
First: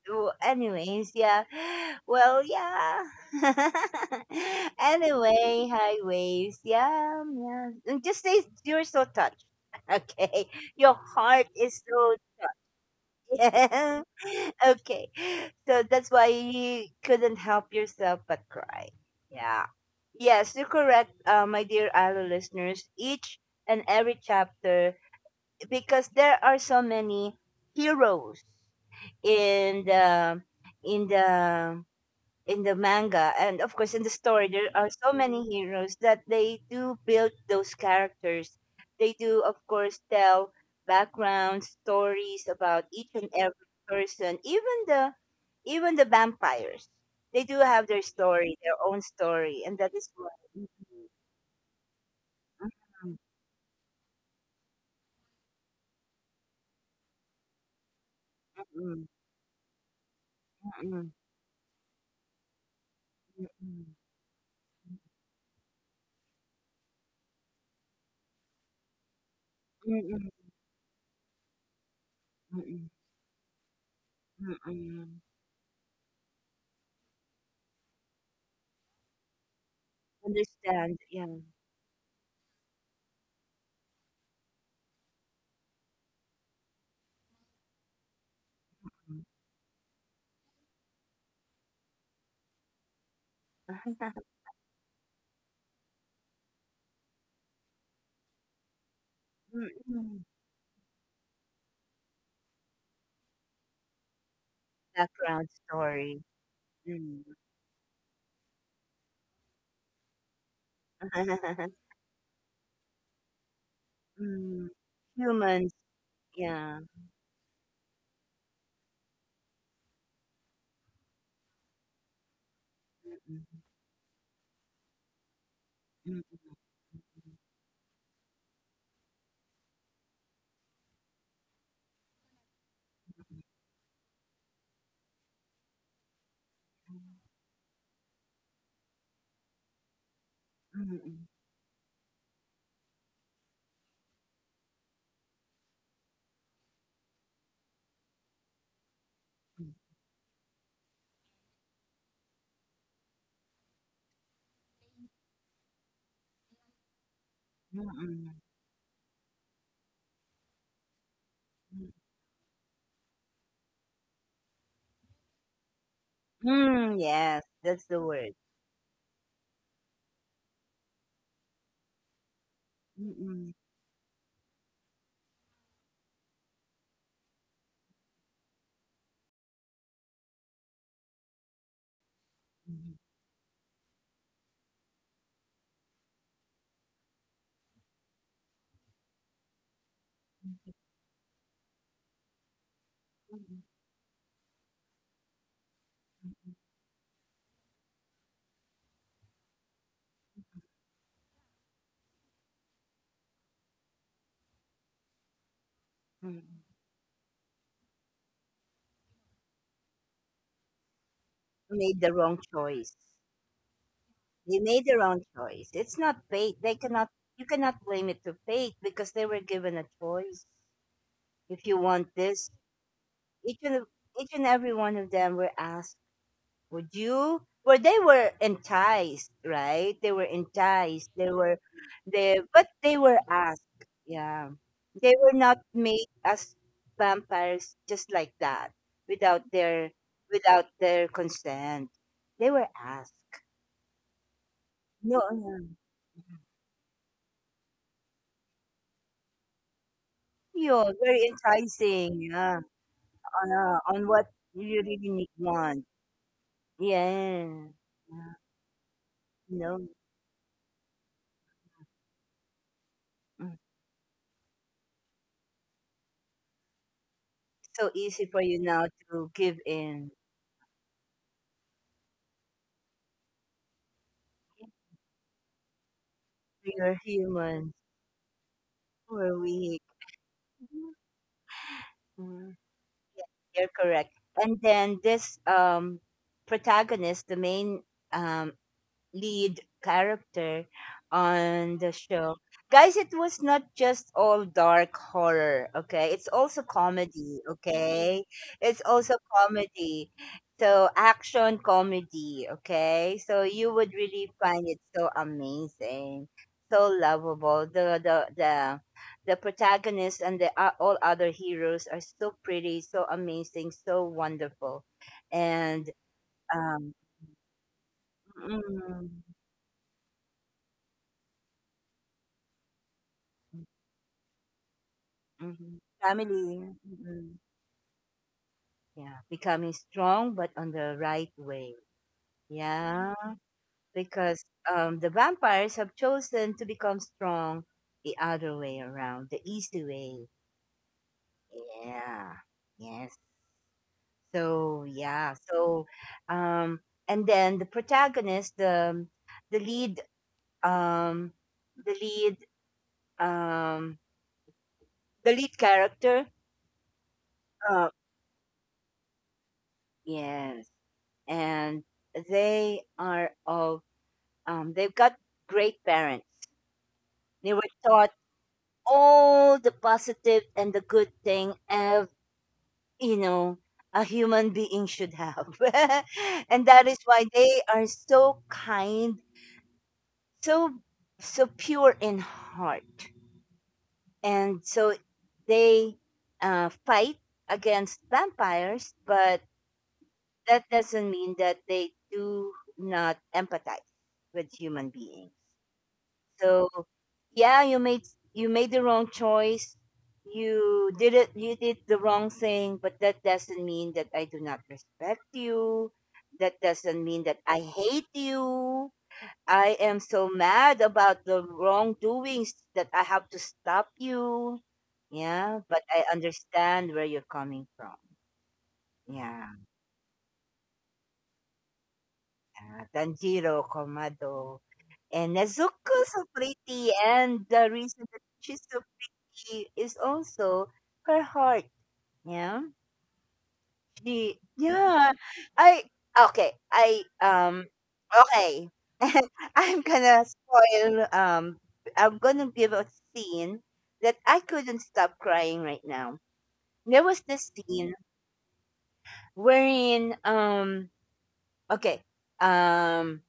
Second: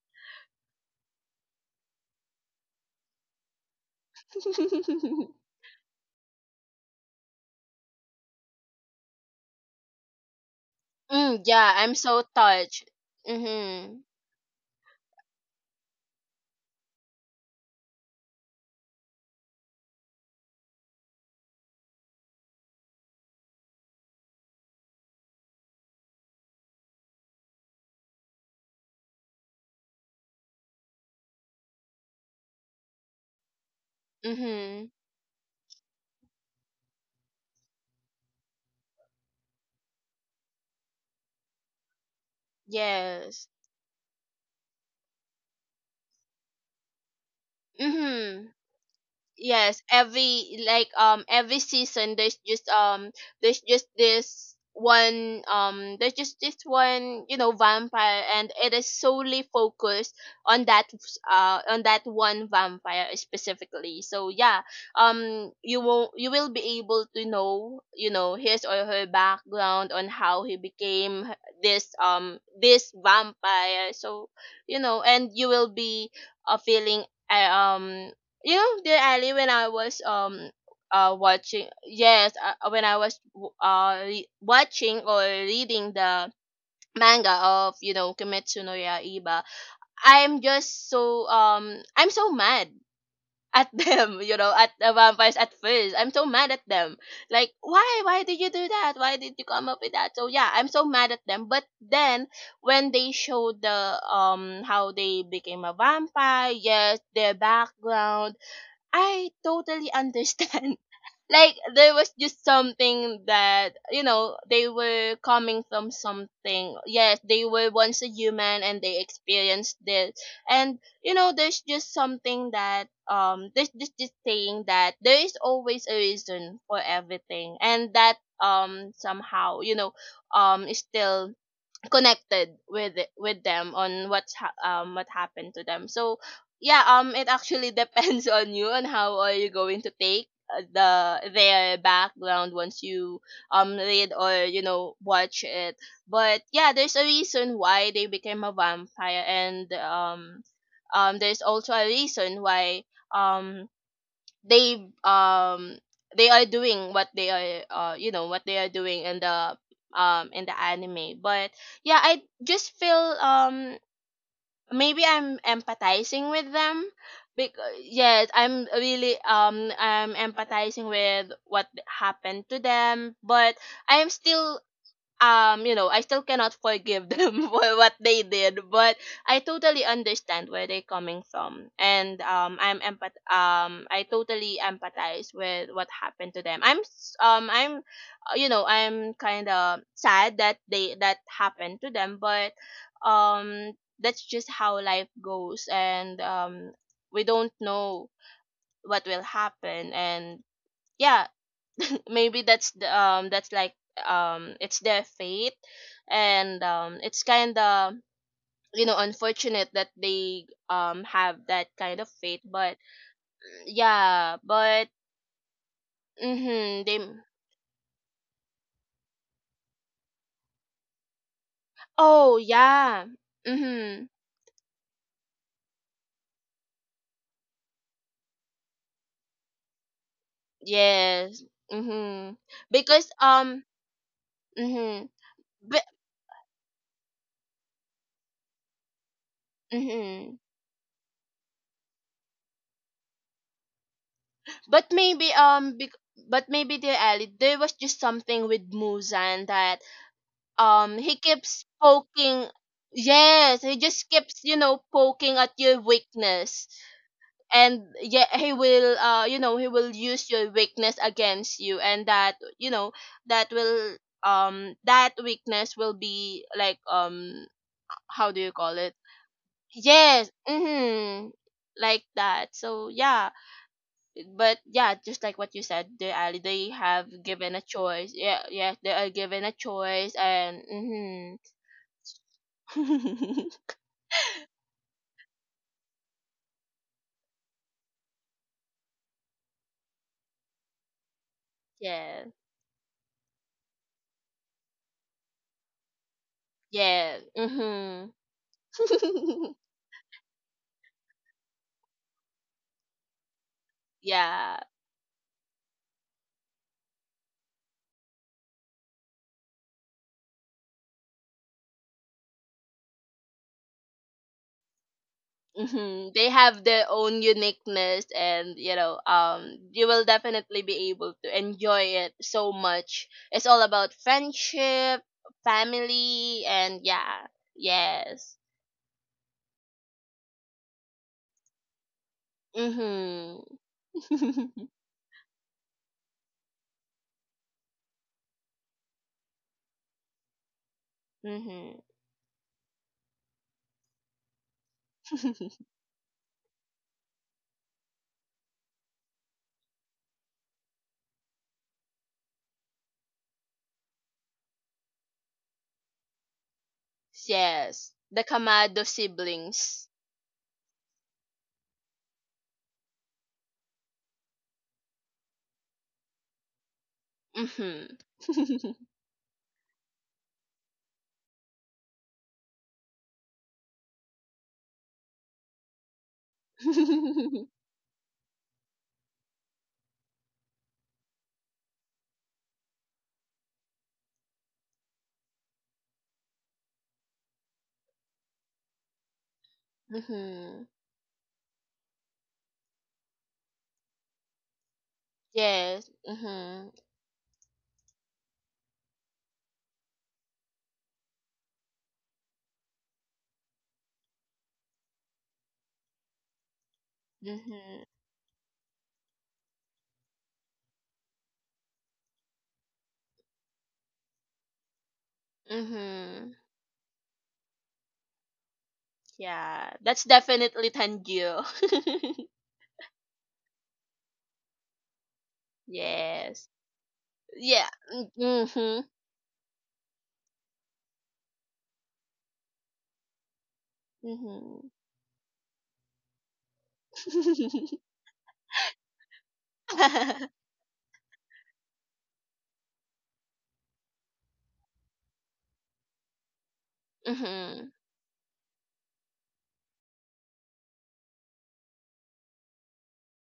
Well, anyways, yeah. Well, yeah. Anyway, hi waves. Yeah, yeah. And just say you're so touched. Okay, your
Mm,
heart
yeah,
is
I'm
so
so touched.
yeah.
Mhm.
Okay, so that's why you couldn't help yourself but cry. Yeah. Yes, you're correct, uh, my dear Alo listeners. Each and every chapter, because there are so many heroes in the in the in the manga, and of course in the story there are
Mhm.
so many heroes, that they do build those characters. They do of course tell background stories about each and
Yes.
every person, even the even the vampires. They do have their
Mhm.
story, their own story, and
Yes,
that is why.
every like um every season there's just um there's just this one um there's just this one, you know, vampire, and it is
Mm,
solely focused on that,
mm,
uh on that one vampire
mm, mm,
specifically. So yeah, um you will, you will be able to know, you know, his or her background
mm,
on how
mm,
he became this, um
mm, mm, mm,
this vampire. So
mm,
you know,
mm.
and you will be, uh, feeling, uh, um you know, dear ali, when I was um
Understand,
uh
yeah.
watching, yes, uh, uh, when I was w- uh re- watching or reading the manga of, you know, kimetsu no yaiba, I'm just so um I'm so mad at them, you know, at the vampires. At first I'm so mad at them, like, why why did you do that, why did you come up with that? So yeah, I'm so mad at them, but then when they showed the um how they
Background
became a
story.
vampire, yes,
Mm.
their background, I totally understand. Like, there was just something that, you know,
Mm.
they were coming
Humans,
from
yeah.
something. Yes, they were once a human and they experienced this. And you know, there's just something that um,
Mm,
there's just this saying that there is always a
mm,
reason for
mm,
everything, and that um somehow, you know, um is still connected with it- with them on what's ha- um what happened to them. So yeah,
mm,
um it actually depends on you, on how are you going to take, uh,
mm,
the their background, once you um read or you know watch it. But yeah, there's a reason why they became a vampire,
mm,
and um um there's also a reason why um they um they are doing what they are,
mm,
uh you know,
mm.
what they are doing in the um in the anime. But yeah, I just feel um maybe I'm empathizing with them,
Mm, yes,
because
that's the
yes
word.
I'm really um I'm empathizing with what happened to
Mm,
them,
mm,
but I'm still um you know, I still cannot forgive them for what they did, but I totally understand where they're coming from. And um i'm
mm,
empath- um I totally empathize with what happened to them. i'm s- um I'm, uh, you know, I'm kind of sad that they that happened to them, but
mm,
um that's just how life goes. And
mm,
um we don't know what will happen, and yeah, maybe that's the, um that's like, um it's their fate,
mm, mm.
and um it's kind of, you know, unfortunate that they um have that
Made
kind
the
of
wrong
fate, but
choice.
yeah.
They made
But
the wrong choice. It's not fate. They
mhm, they
cannot. You cannot blame it to fate because they were given a choice. If you want
oh
this,
yeah.
each and
Mhm,
each and every one of them were asked. Would you? Well, they were enticed, right? They were enticed. They
yes.
were, they
Mhm,
but they
because
were asked.
um
Yeah,
mhm,
they were not
but
made as vampires just like that, without their
mhm.
without their consent. They were asked.
but
No,
maybe
yeah.
um bec- but maybe the Ali, there was just something with Musan that
Yeah,
um he
very
keeps
enticing.
poking,
Yeah, on
yes,
uh,
he
on
just
what
keeps, you
you
know,
really need
poking at
want.
your weakness.
Yeah,
And yeah,
yeah.
he will, uh you know, he
No.
will use your weakness against you, and that, you know, that
Mm.
will um that weakness will be like, um
So easy
how
for
do you
you
call
now
it?
to give in.
Yes, mm-hmm, like that. So yeah, but yeah, just like what you said, they are, they
You're
have given a
human.
choice. Yeah, yeah, they are
We're
given a
weak.
choice, and mm-hmm.
Mhm. You're correct. And then this, um, protagonist, the main, um, lead character on the
Yeah.
show. Guys, it was not just all dark horror, okay? It's also
Yeah.
comedy,
Mhm.
okay? It's also comedy. So, action comedy, okay? So, you would really
Yeah.
find it so amazing, so lovable. The the the the protagonist and the uh, all other heroes are so pretty, so amazing, so wonderful. And,
Mhm. They have their
um
own uniqueness, and you know,
mm,
um you will definitely be able to enjoy it so much. It's all about friendship,
mhm.
family,
Family.
and yeah.
Mm.
Yes.
Yeah, becoming strong, but on the right way. Yeah,
Mhm.
because, um, the vampires have chosen to become strong the other way around, the easy way.
Mhm.
Yeah, yes. So yeah, so, um, and then the protagonist, the the lead, um, the lead, um, the lead character. Uh,
Yes. The Kamado siblings.
yes, and they are all. Um, they've got great parents. They were
Mhm.
taught all the positive and the good thing of, you know, a human being should have. And that is why they are so kind, so so pure in heart. And so they uh, fight against vampires, but
Mhm.
that doesn't mean that they do not empathize with human beings.
Yes.
So,
Mhm.
yeah, you made you made the wrong choice. You did it. You did the wrong thing, but that doesn't mean that I do not respect you. That doesn't mean that I
Mhm.
hate you. I am so mad about the wrongdoings that I have to stop you. Yeah, but I
Mhm.
understand where you're coming from. Yeah,
Yeah, that's definitely Tanjiro.
yeah. Tanjiro Komado and Nezuko, so
Yes.
pretty, and the
Yeah.
reason that she's so,
Mhm.
she is also her heart. Yeah. She,
Mhm.
yeah. I Okay. I um Okay. I'm gonna spoil um I'm gonna give a scene that I couldn't stop crying right now. There was this
Mhm.
scene wherein, um okay. Um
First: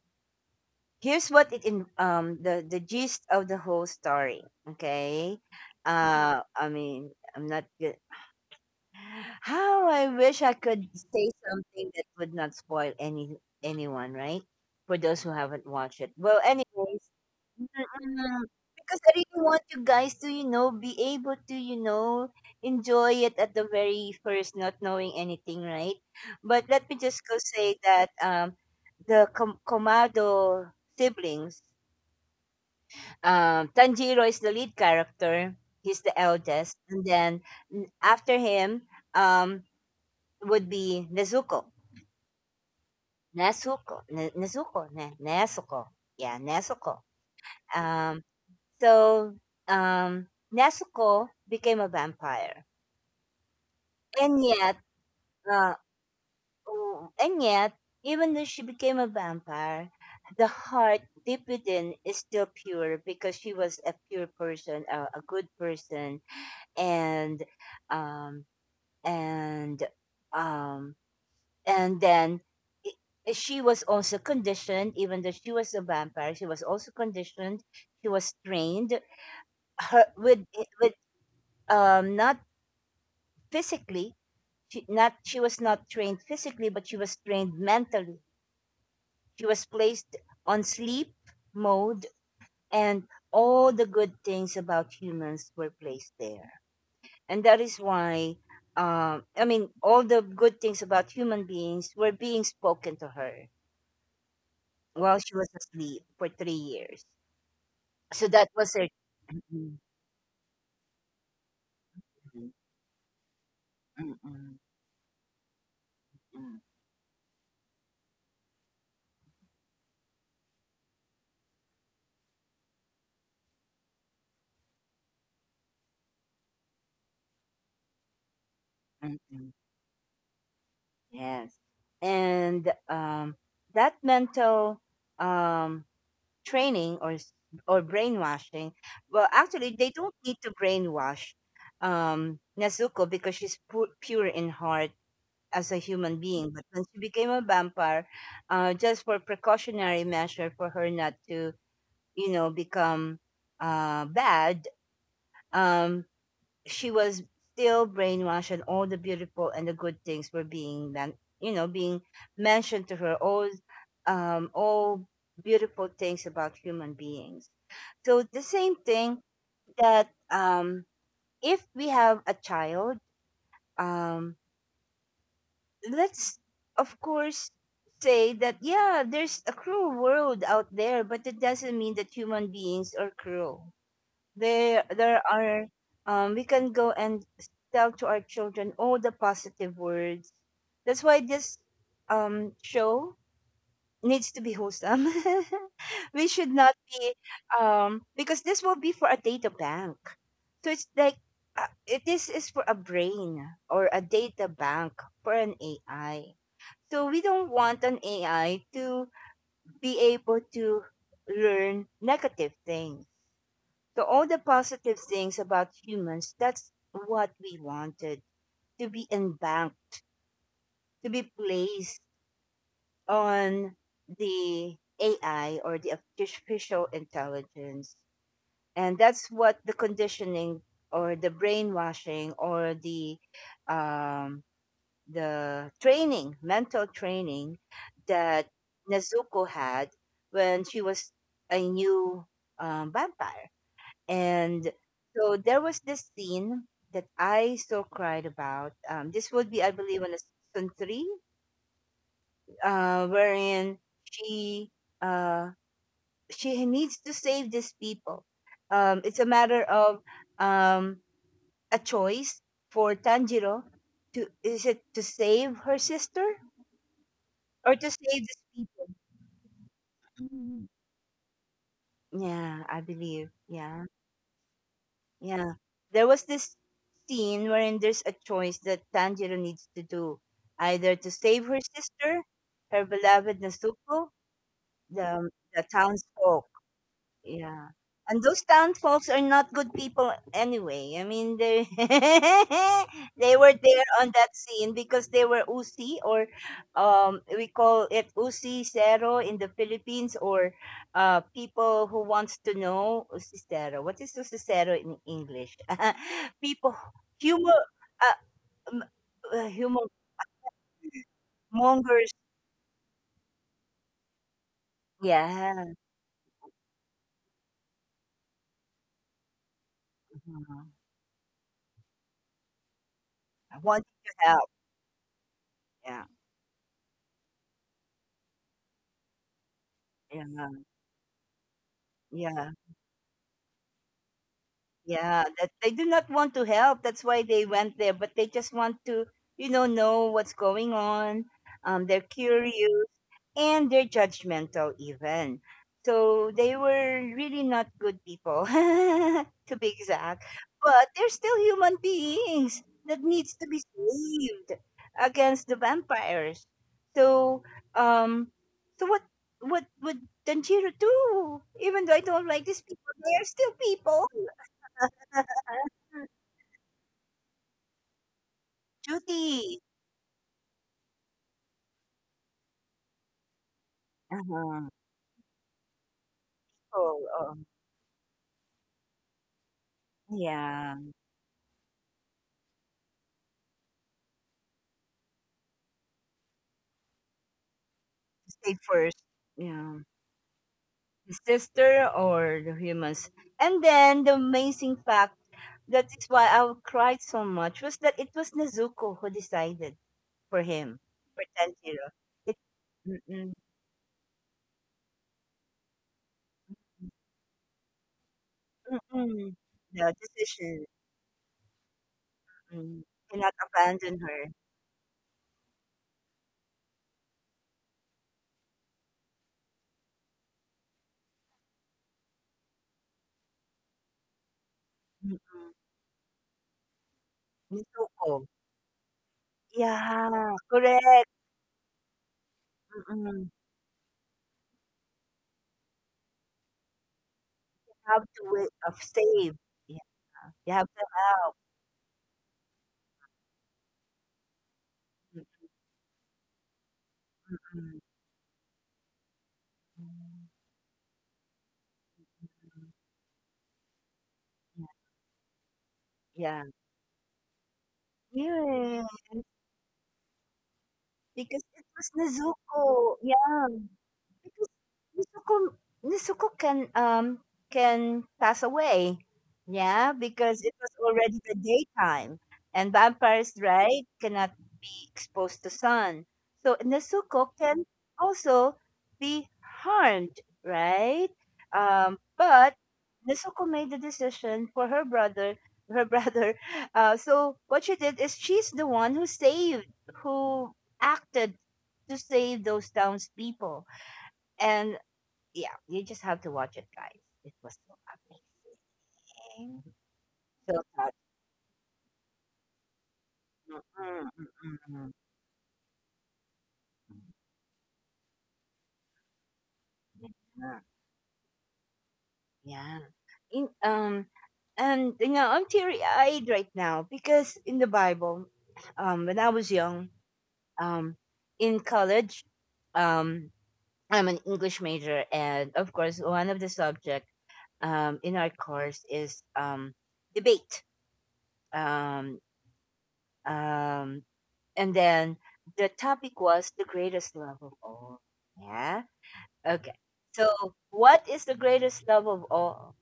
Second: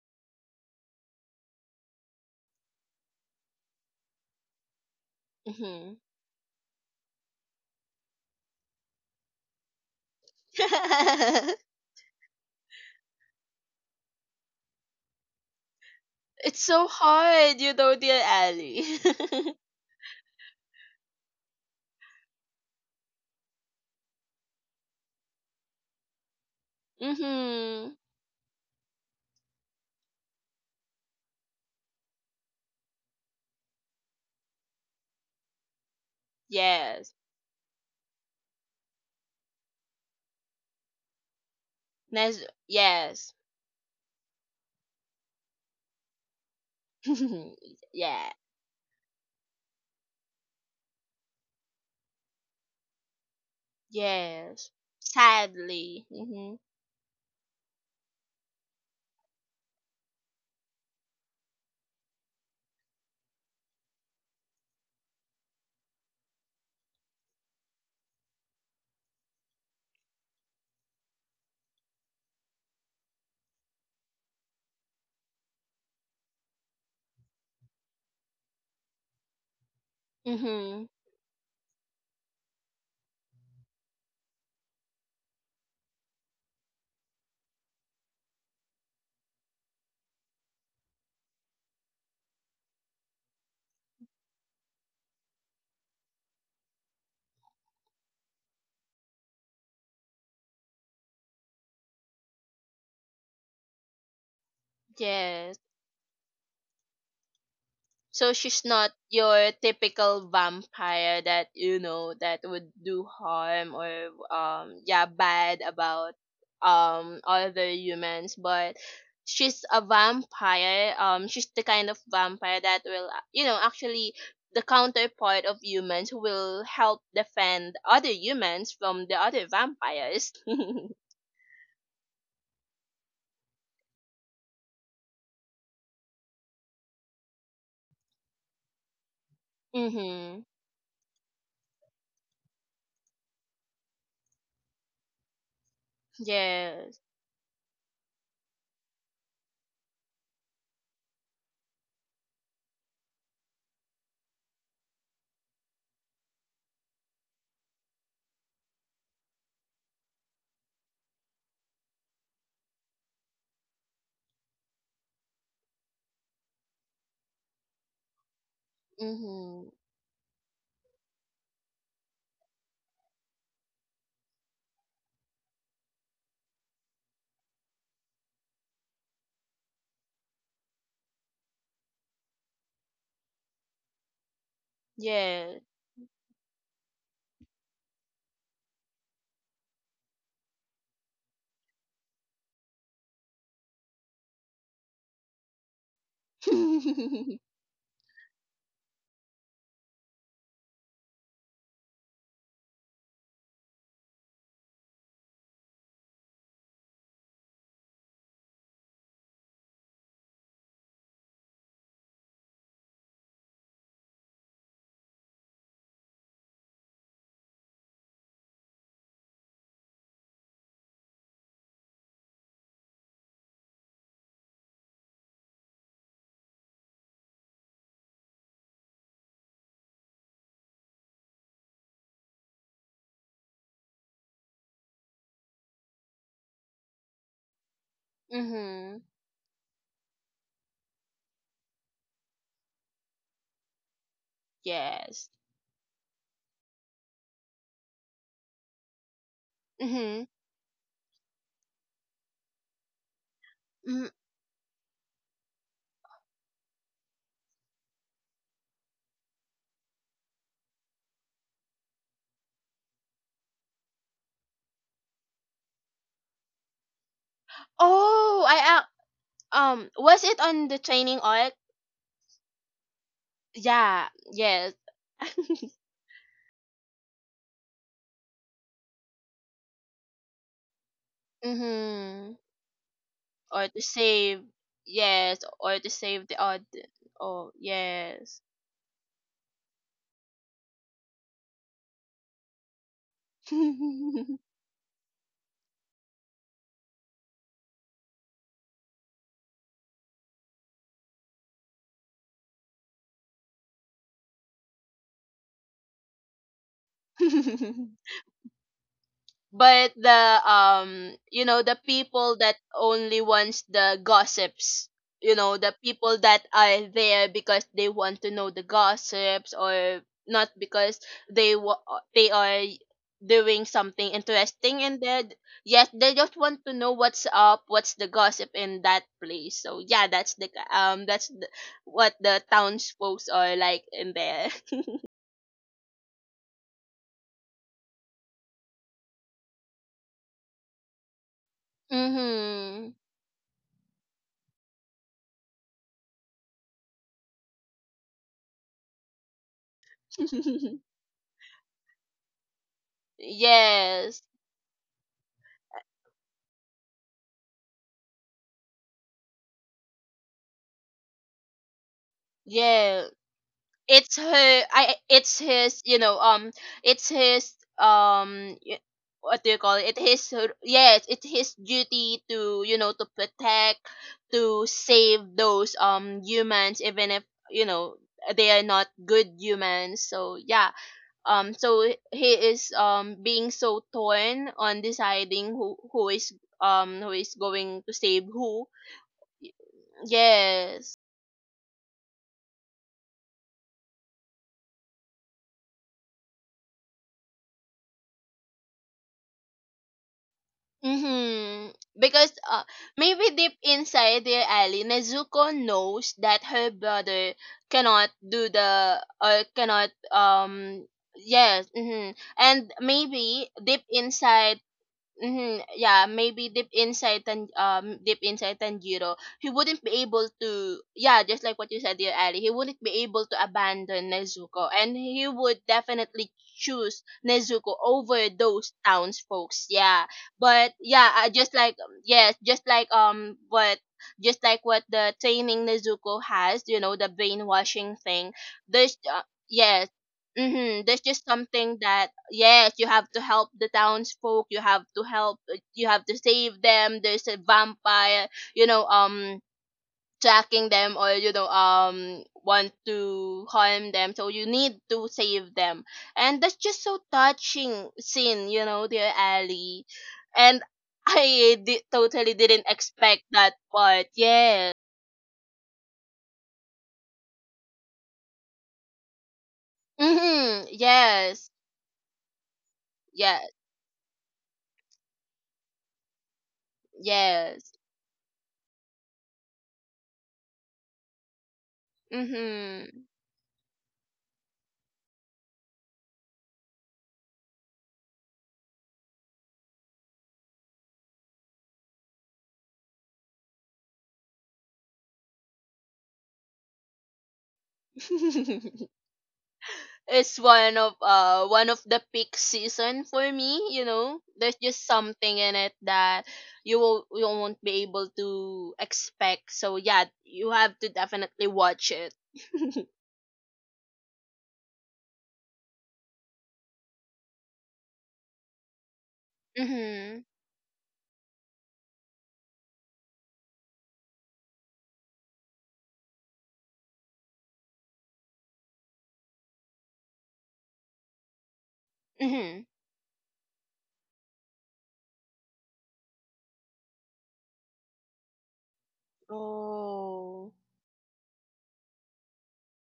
Here's what it in, um the, the gist of the whole story. Okay.
Mhm.
Uh I mean, I'm not good. How I wish I could say something that would not spoil any anyone, right? For those who haven't watched it. Well,
It's so
anyways,
hard, you know, dear
mm,
Ali.
because I really want you guys to, you know, be able to, you know, enjoy it at the very first, not knowing anything, right? But let me just go say
Mhm.
that, um, the Com- Komado siblings. um, Tanjiro is the lead character. He's the eldest, and
Yes.
then, mm, after him, um, would be Nezuko.
Nes- yes.
Nezuko. Ne- Nezuko. Ne- Nezuko. Yeah, Nezuko. Um,
Yeah.
so, um, Nezuko became a vampire. And
Yes.
yet, uh,
Sadly. Mhm.
w- and yet, even though she became a vampire, the heart deep within is still pure because she was a pure person, a, a good person, and um, and um, and then i- eh, she was also conditioned. Even though she was a vampire, she was also conditioned. She was trained her with, eh,
Mhm.
with, um not physically. She not she was not trained physically, but she was trained mentally. She was placed on sleep mode, and all the good things about humans were placed there. And that is why, um, I mean, all the good things about human beings were being spoken to her. While she was
Yes.
asleep for three years. So
So
that
she's
was
not
her.
your
Mm,
typical vampire that, you know, that
mm,
would do harm or
mm, mm,
um yeah, bad about
mm,
um other humans, but she's a vampire. Um, she's the kind of vampire that will, uh, you know, actually the counterpart of humans, who will help defend other humans from the
mm,
other
mm.
vampires.
Yes. And, um, that mental, um, training or s- or brainwashing. Well, actually, they don't need
Mhm.
to brainwash, um, Nezuko, because she's pu- pure in heart as a human being. But when
Yes.
she became a vampire, uh, just for precautionary measure, for her not to, you know, become, uh, bad, um, she was still brainwashed, and all the beautiful and the good things were being, then, you know being mentioned to her. All, um, all beautiful things about human beings. So the same thing
Mhm.
that, um, if we have a child, um, let's of course say that, yeah, there's a cruel world out there, but it doesn't mean that human beings are cruel. there there
Yes.
are, um we can go and tell to our children all the positive words. That's why this, um show needs to be wholesome. We should not be, um because this will be for a data bank. So it's like, uh, it, this is for a brain or a data bank for an A I. So we don't want an A I to be able to learn negative things. So all the positive things about humans, that's what we wanted to be embanked, to be placed on the A I or the artificial intelligence. And that's what the conditioning or the brainwashing or the um, the training, mental training that
Mhm.
Nezuko had when she was a new, um, vampire. And
Yes.
so there was this scene that I so cried about. Um, this would be, I believe, on the
Mm-hmm.
season three, uh, wherein
Mm.
she, uh, she needs to save these people. Um, it's a matter of, um, a choice for Tanjiro to, is it to save her sister, or to save
Oh,
these
I,
people?
uh, um was it on
Mm.
the training art?
Yeah, I believe. Yeah.
Yeah. Yes.
Yeah. There was this scene wherein there's a choice that Tanjiro needs to do, either to save her sister,
Mm-hmm.
her beloved
Or to
Nezuko,
save.
the,
Yes.
the
Or to save the
townsfolk,
odd. Oh
yeah. And
yes.
those townsfolks are not good people anyway. I mean, they they were there on that scene because they were usi, or, um we call it usi cero in the Philippines, or uh people who wants to know, usi cero. What is usi cero in English? People, humor uh, m- uh
But
humor
the, um you know, the
mongers.
people that only wants the gossips, you know,
Yeah.
the people that are there because they want to know the gossips, or not
Want
because they wa- they are doing something
to help.
interesting, and they, yes,
Yeah.
they just want to know what's up, what's the gossip in that place. So yeah, that's the,
Yeah.
um that's the, what the
Yeah.
town's folks are like in there.
Yeah, that they do not want to help. That's why they went there, but they just want to, you know, know what's going on. Um, they're curious,
Mhm.
and they're judgmental even. So they were really not good people, to be exact. But they're still human beings that needs to be
Yes.
saved against the vampires. So, um, so what, what would Tanjiro do? Even though I don't like these people,
Yes,
they are still people.
it's her, I, it's his, you know, um it's his um y- what do you
Judy,
call it? It his, yes, it's his duty to, you know, to protect, to
uh-huh.
save those um humans,
Oh,
even if,
um,
you know, they are not good humans. So yeah,
yeah.
um so he is um being so torn on deciding who, who is um who is going to save
Stay
who.
first. Yeah.
Yes.
His sister or the humans. And then the amazing fact that is why I cried so much was that it was Nezuko who decided for him, for
Mm-hmm.
Tanjiro.
Because,
It.
uh, maybe
Mm-mm.
deep inside there, Ali, Nezuko knows that her brother cannot do the, or
Mm-mm.
cannot
The decision.
um yes. Mm-hmm. And
Mm. Cannot
maybe deep
abandon her.
inside, mm-hmm. Yeah, maybe deep inside, and um deep inside Tanjiro, he wouldn't be able to, yeah, just like what you said, dear Ali, he wouldn't be able to abandon Nezuko, and
Mm-mm.
he would definitely choose Nezuko
Nezuko.
over those townsfolks. Yeah.
Yeah,
But yeah,
correct.
uh, just like um, yes, just like
Mm-mm.
um what, just like what the training Nezuko has, you know, the brainwashing
Have to
thing.
wait, of
There's, uh,
save. Yeah,
yes,
you have
mm-hmm.
to.
There's just something that, yes, you have to help the townsfolk. You have to help. uh, You have to save them. There's a
Mm.
vampire. You know, um, tracking them or you know, um, want to harm them. So you
Yeah.
need to save them, and
Yeah.
that's just so touching scene. You know,
Yes,
dear Ali, and
because
I
it
di-
was
totally didn't
Nezuko.
expect
Yeah.
that part.
Because
Yes.
Nezuko Nezuko can um can pass away. Yeah, because it
Mm-hmm.
was already the
Yes.
daytime, and vampires,
Yeah.
right, cannot be exposed to sun. So Nezuko can
Yes.
also be harmed, right? Um, but
Mm-hmm.
Nezuko made the decision for her brother her brother. Uh, so what she did is, she's the one who saved, who acted to save those townspeople. And yeah, you just have to watch it, guys. It was so amazing.
it's
So
one of
touching.
uh one of the peak season for me, you
Mm,
know, there's
mm,
just
mm.
something in it that you will you won't be able to expect, so yeah, you
Yeah.
have to definitely watch it.
Yeah. In, um, and, you know, I'm teary eyed right now because in the Bible, um, when I was young,
Mhm.
um, in college, um, I'm an English major, and of course, one of the subject, um, in our course is, um, debate. Um,
Mhm.
um, And then the topic was the greatest love of all. Yeah. Okay. So,
Oh.
what is the greatest love of all?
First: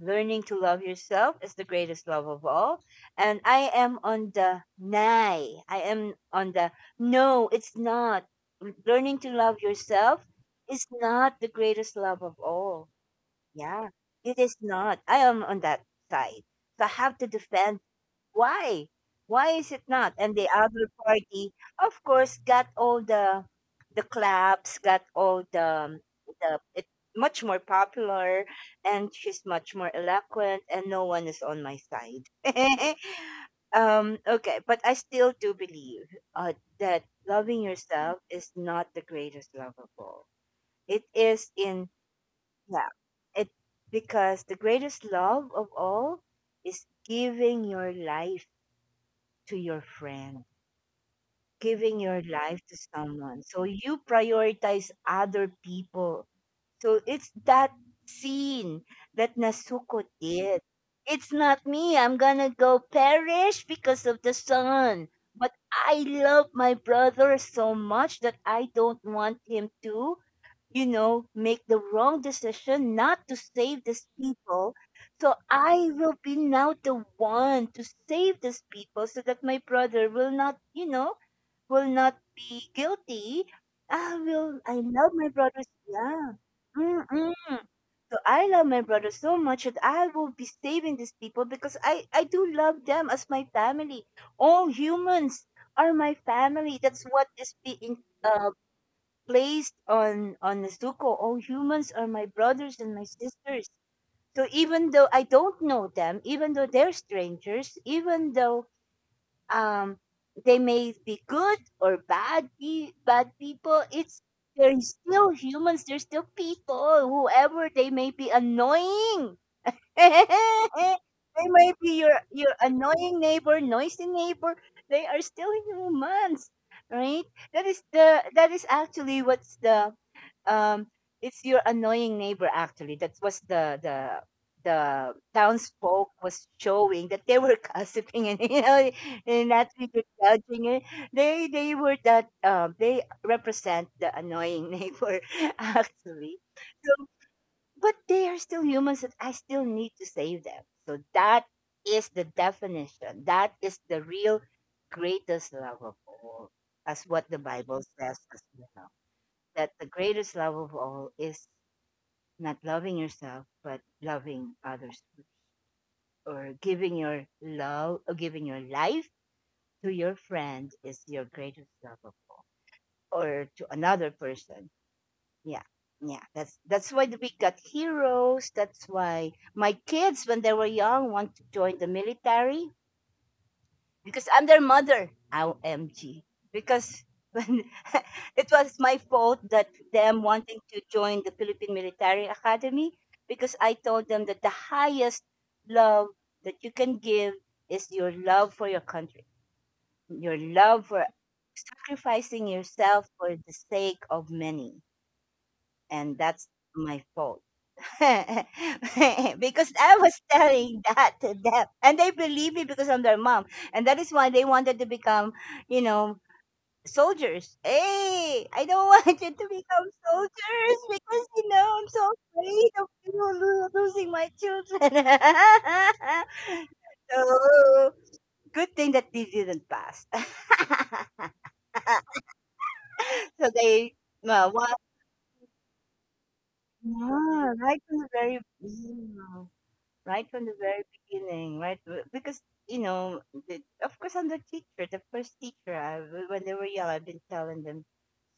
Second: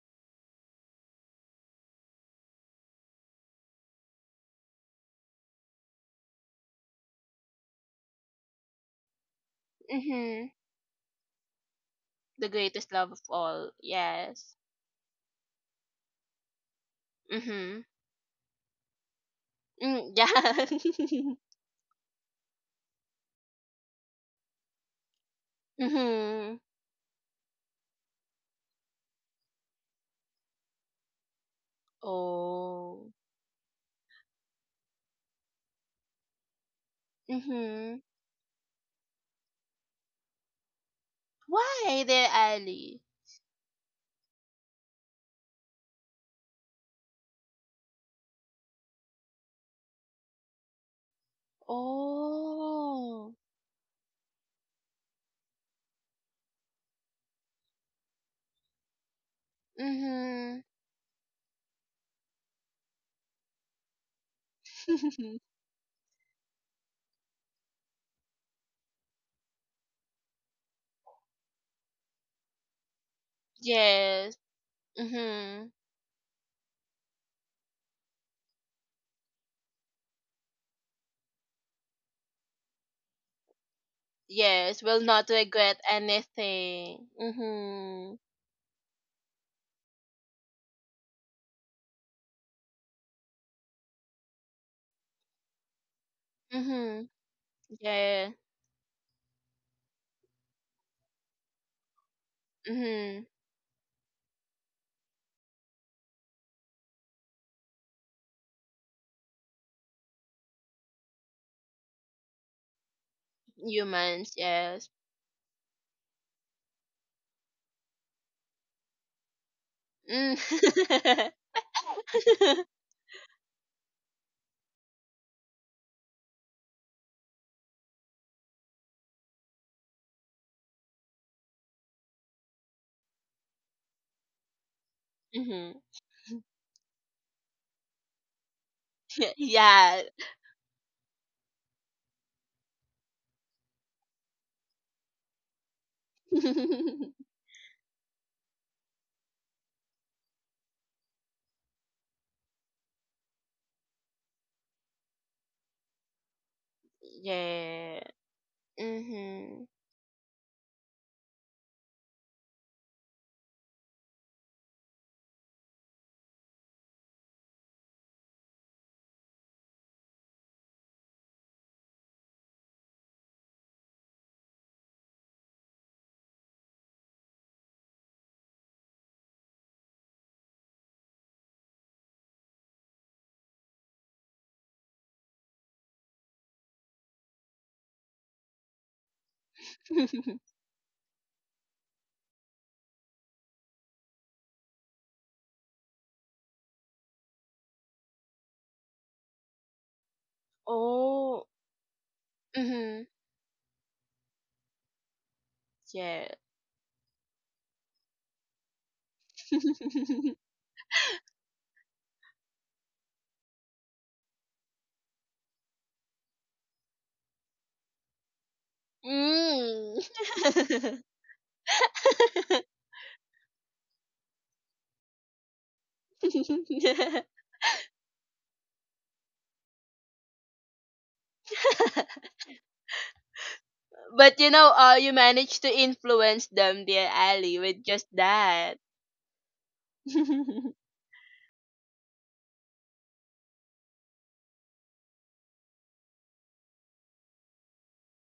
Learning to love yourself is the greatest love of all. And I am on the nay. I am on the, no, it's not. Learning to love yourself
Mhm.
is not the greatest love of
The
all.
greatest love of all,
Yeah. It
yes.
is not. I am on that side. So I have to defend
Mhm.
why? Why is it not?
Mm, yeah.
And the other party, of course, got all the the claps, got all the the
Mhm.
it's much more popular, and she's much more eloquent, and no one is on my side.
Oh.
Um, okay, but I still do believe, uh, that loving
Mhm.
yourself is not the greatest love of all. It is in.
Why there,
Yeah,
Ali?
it, because the greatest love of all is giving your life to your friend, giving your life to
Oh.
someone. So you prioritize other people. So it's that scene that Nasuko did.
Mhm.
It's not me. I'm gonna go perish because of the sun. But I love my brother so much that I don't want him to, you know, make the wrong decision not to save these
Yes.
people. So
Mhm.
I will be now the one to save these people so that my brother will not, you know, will not be guilty. I will, I
Yes, will
love my
not
brothers.
regret
Yeah.
anything.
Mm-mm. So
Mhm.
I love my brother so much that I will be saving these people because I, I do love them as my family. All humans are my family. That's
Mhm.
what this being,
Yeah.
uh, placed on on Nezuko. All humans are my brothers and my
Mhm.
sisters. So even though I don't know them, even though they're strangers, even though um they may be good or bad pe- bad people, it's
Humans,
they're
yes.
still humans. They're still people. Whoever they may be annoying,
Mm.
they might be your your annoying neighbor, noisy neighbor. They are still humans, right? That is the that is actually what's the um it's your annoying neighbor actually. That was the the the
Mhm.
townsfolk was showing that they were gossiping and, you know and not
Yeah.
really judging it. They they were that, um they represent the annoying neighbor actually. So, but they are still humans and I still need to save them. So that is the definition. That is the real greatest love of all, as what the Bible
Yeah.
says as well.
Mhm.
That the greatest love of all is not loving yourself, but loving others, or giving your love, or giving your life to your friend is your greatest love of all, or to another person. Yeah. Yeah, that's that's why we got heroes. That's why my kids, when they were young, want to join the military because I'm their mother. O M G. Because when it was my fault that them wanting to join the Philippine Military Academy, because I told them that the highest love that you can give is your love for your country, your love for
Oh.
sacrificing
Mhm.
yourself for the sake of many. And
Yeah.
that's my fault because I was telling that to them, and they believe me because I'm their mom, and that is why they wanted to become, you know, soldiers. Hey, I don't want you to become soldiers because, you know, I'm so
Mm.
afraid of, you know, lo- losing my children. so good thing that they didn't pass. so they,
But
well,
you
one,
know, uh, you managed to influence them, dear
yeah,
Ali,
life
with
is
just
very.
that.
Right from the very beginning, right? B- Because you know, the, of course, I'm the teacher, the first teacher. I, w- when they were young, I've been telling them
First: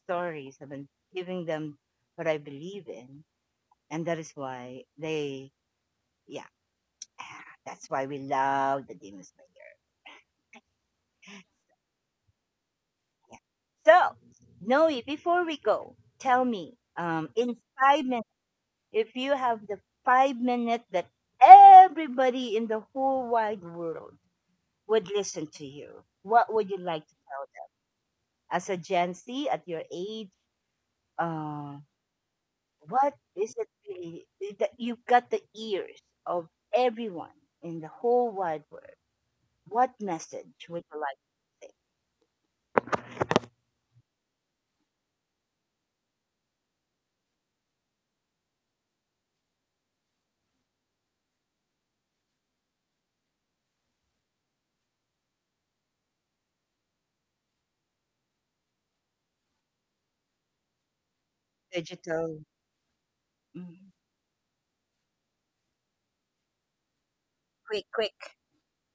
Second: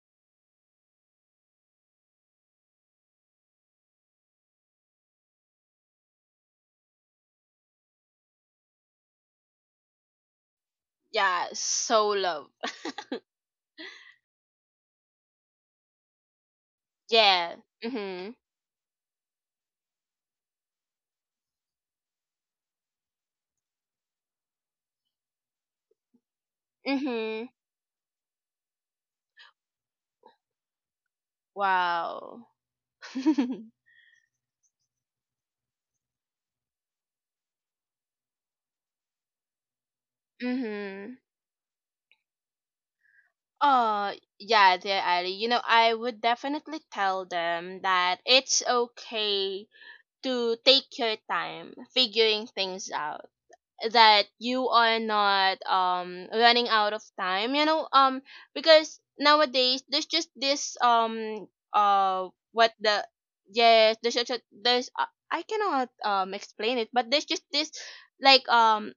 stories. I've been giving them what I believe in, and that is why they, yeah, that's why we love the Demon Slayer.
Yeah, so love.
Yeah. So, Noe, before we go, tell me, um,
Yeah.
in five minutes,
Mhm.
if you have the five minutes that everybody in the whole wide world would listen to you, what would you like to
Mhm.
tell them? As a Gen Z at your age, uh,
Wow.
what is it really that you've got the ears of everyone in the whole wide world? What message would you
Mhm.
like to say?
Oh, yeah, dear Ali. You know, I would definitely tell them that it's okay to take your time figuring things out, that you are not um running out of time, you know um because nowadays there's just this um uh
Digital.
what the,
Mhm.
yes, there's just, there's uh, I cannot um explain it, but there's just this
Quick, quick.
like um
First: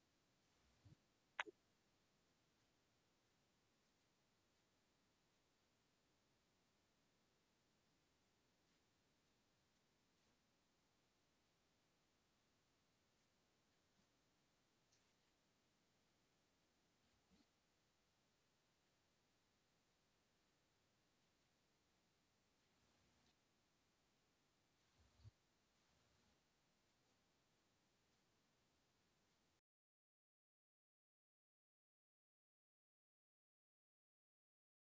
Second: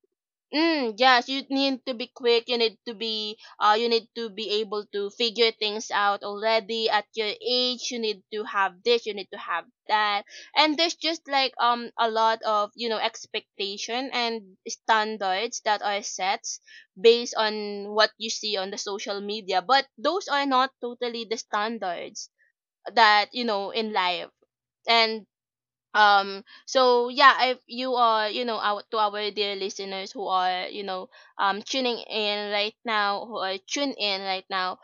mm, yes, you need to be quick. You need to be uh you need to be able to figure things out already at your age. You need to have this, you need to have that. And there's just like um a lot of, you know, expectation and standards that are set based on what you see on the social media, but those are not totally the standards that, you know, in life. And um so yeah, if you are, you know, our, to our dear listeners who are, you know, um tuning in right now, who are tuned in right now,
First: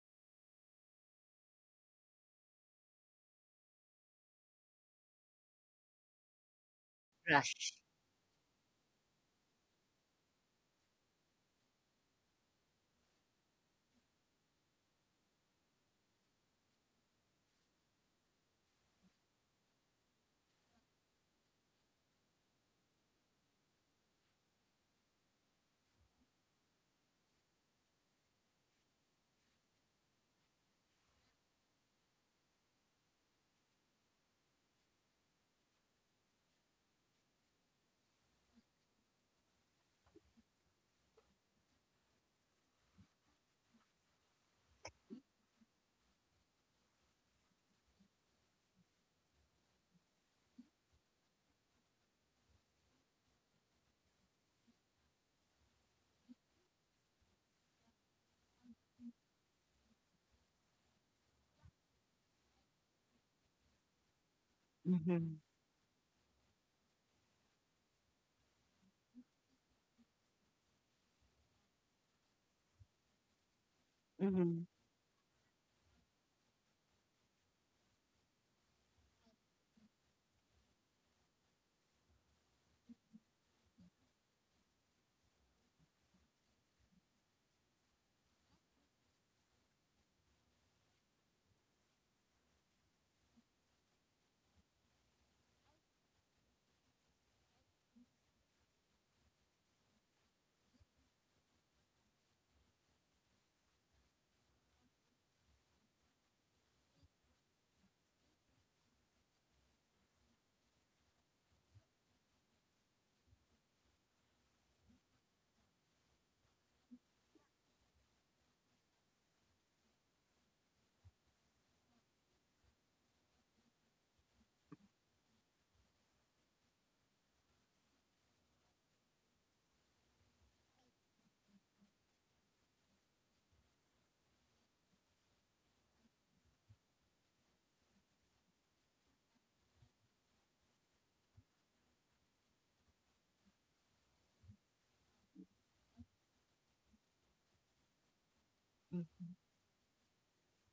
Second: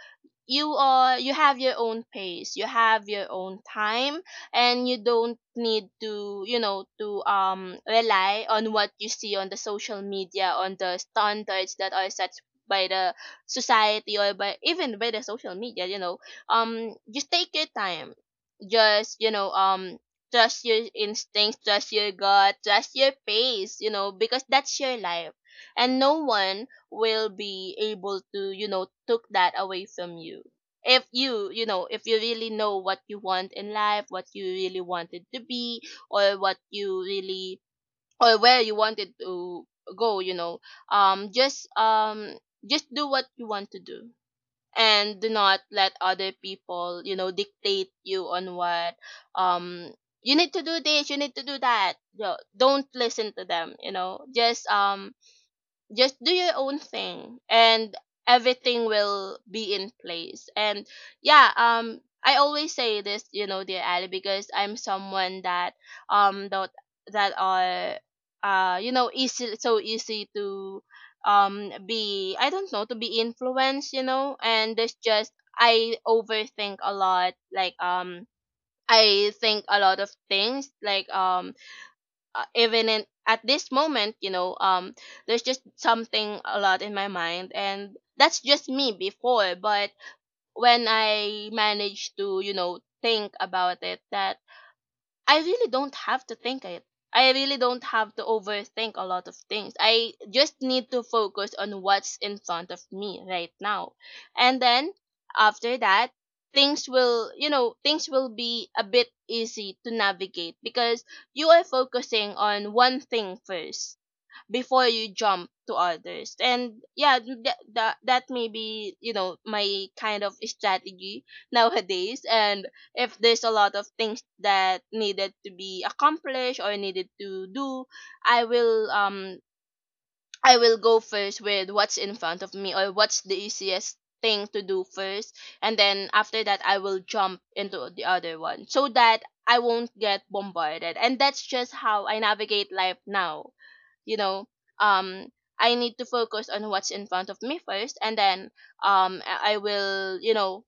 you are you have your own pace, you have your own time, and you don't need to, you know, to
Rush.
um rely on what you see on the social media, on the standards that are set by the society or by even by the social media, you know, um just take your time, just, you know um trust your instincts, trust your gut, trust your pace, you know, because that's your life, and no one will be able to, you know, took that away from you. If you, you know, if you really know what you want in life, what you really wanted to be, or what you really, or where you wanted to go, you know, um just um just do what you want to do, and do not let other people, you know, dictate you on what um you need to do this, you need to do that, you know, don't listen to them, you know, just um just do your own thing, and everything will be in place. And yeah, um I always say this, you know, dear Ali, because I'm
Hmm.
someone that um that that are uh you know, easy, so easy to um be, I don't know, to be influenced, you know,
Hmm.
and there's just, I overthink a lot, like um I think a lot of things, like um uh, even in at this moment, you know, um there's just something a lot in my mind, and that's just me before. But when I manage to, you know, think about it, that I really don't have to think it. I really don't have to overthink a lot of things. I just need to focus on what's in front of me right now. And then after that, things will, you know, things will be a bit easy to navigate because you are focusing on one thing first before you jump to others. And yeah, that, that that may be, you know, my kind of strategy nowadays. And if there's a lot of things that needed to be accomplished or needed to do, i will um I will go first with what's in front of me, or what's the easiest thing to do first, and then after that I will jump into the other one, so that I won't get bombarded. And that's just how I navigate life now, you know. um I need to focus on what's in front of me first, and then um
Hmm.
i I will, you know,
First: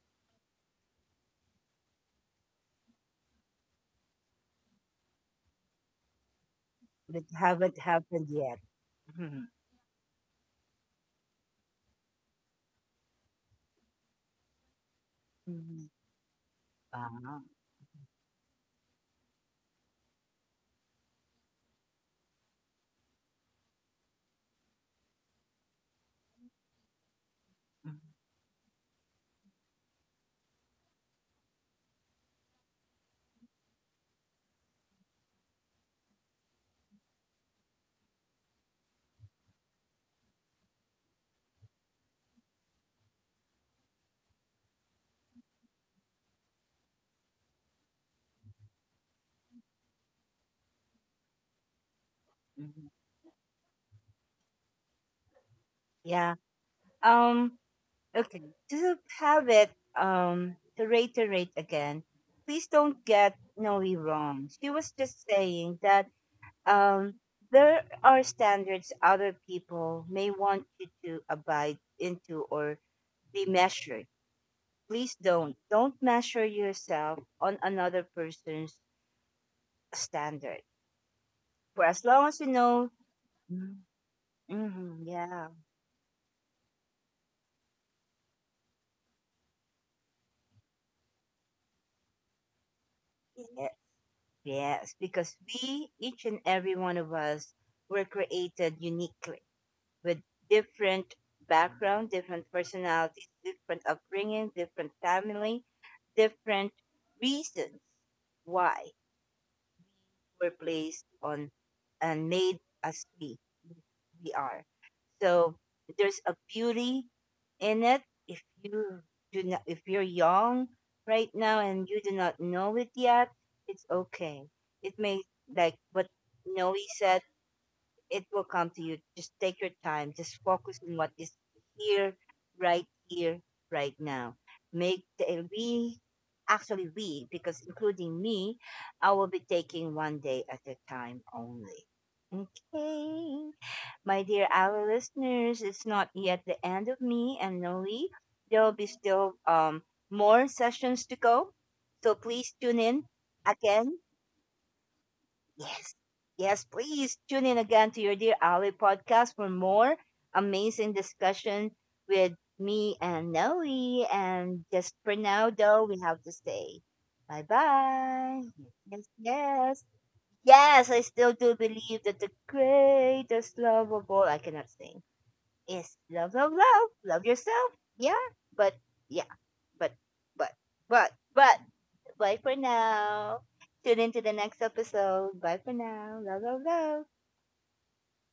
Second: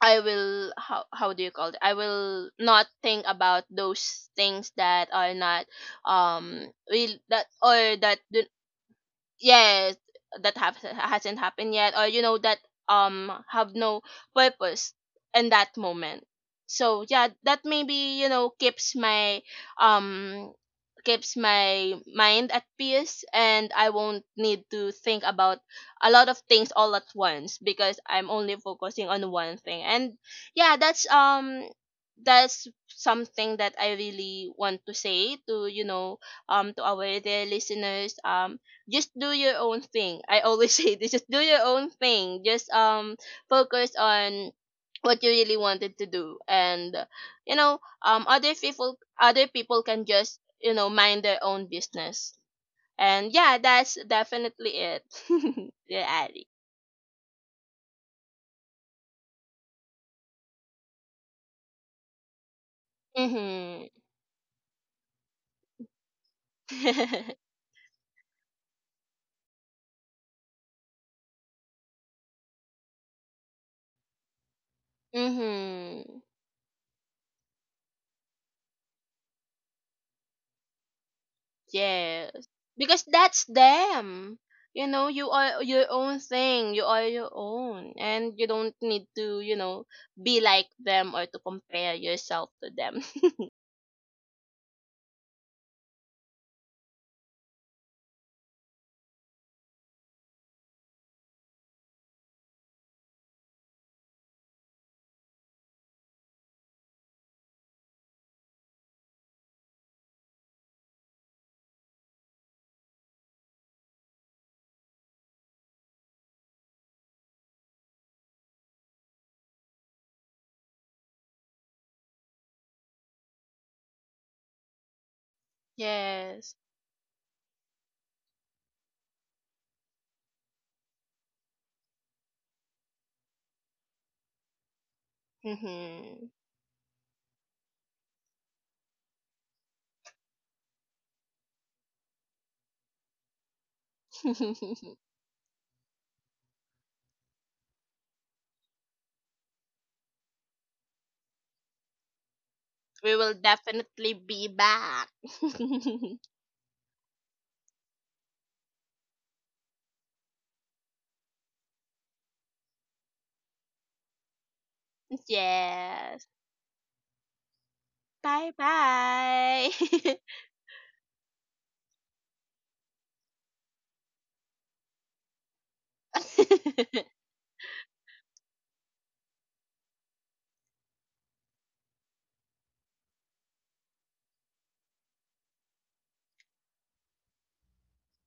I will, how, how do you call it, I will not think about those things that are not um real,
That
that
haven't
or that
happened
do.
yet. Hmm.
Yes, that have, hasn't happened yet, or you know that um have no purpose in that
Hmm.
moment. So yeah,
Wow.
that maybe, you know, keeps my um keeps my mind at peace, and I won't need to think about a lot of things all at once because
Hmm.
I'm only focusing on one thing. And yeah, that's um that's something that I really want to say to, you know, um to our dear listeners. Um just do your own thing. I always say this: just do your own thing. Just um focus on what you really wanted to do, and you know, um other people other people can just, you know, mind their own business.
Hmm.
And yeah, that's definitely it. Yeah,
Yeah.
Ali.
Um. Okay, to have it, um, to reiterate again, please don't get Noe
Mhm.
wrong. She was just saying that, um, there are standards other people may want you to abide into or be measured. Please don't. Don't
Mhm.
measure yourself on another person's standard. For as long
Yes,
as you know,
because that's
mm,
them. You
mm-hmm,
know, you
yeah,
are your own thing. You are your own, and you don't need to, you know, be like them or to compare yourself to them.
yeah, yes, because we, each and every one of us, were created uniquely with different background, different personalities, different upbringing, different family, different reasons why we were placed on and made as we we are. So there's a beauty in it. If you do not, if you're young right now and you do not know it yet, it's okay. It may, like what
Yes.
Noe said, it will come to you. Just take your time. Just focus on what is here, right here, right now. Make the, we,
Mhm.
actually we, because including me, I will be taking one day at a time only. Okay. My dear our listeners, it's not yet the end of me and Noe. There will be still, um, more sessions to go. So please tune
We
in
will
again.
definitely be back.
Yes. Yes, please tune in again to your Dear Ali podcast for more amazing discussion with me and Noe. And just for now, though, we
Yes.
have to say bye
Bye
bye. Yes, yes.
bye.
Yes, I still do believe that the greatest love of all, I cannot sing, is love, love, love. Love yourself. Yeah. But, yeah. But, but, but, but. Bye for now. Tune in to the next episode. Bye for now. Love, love, love.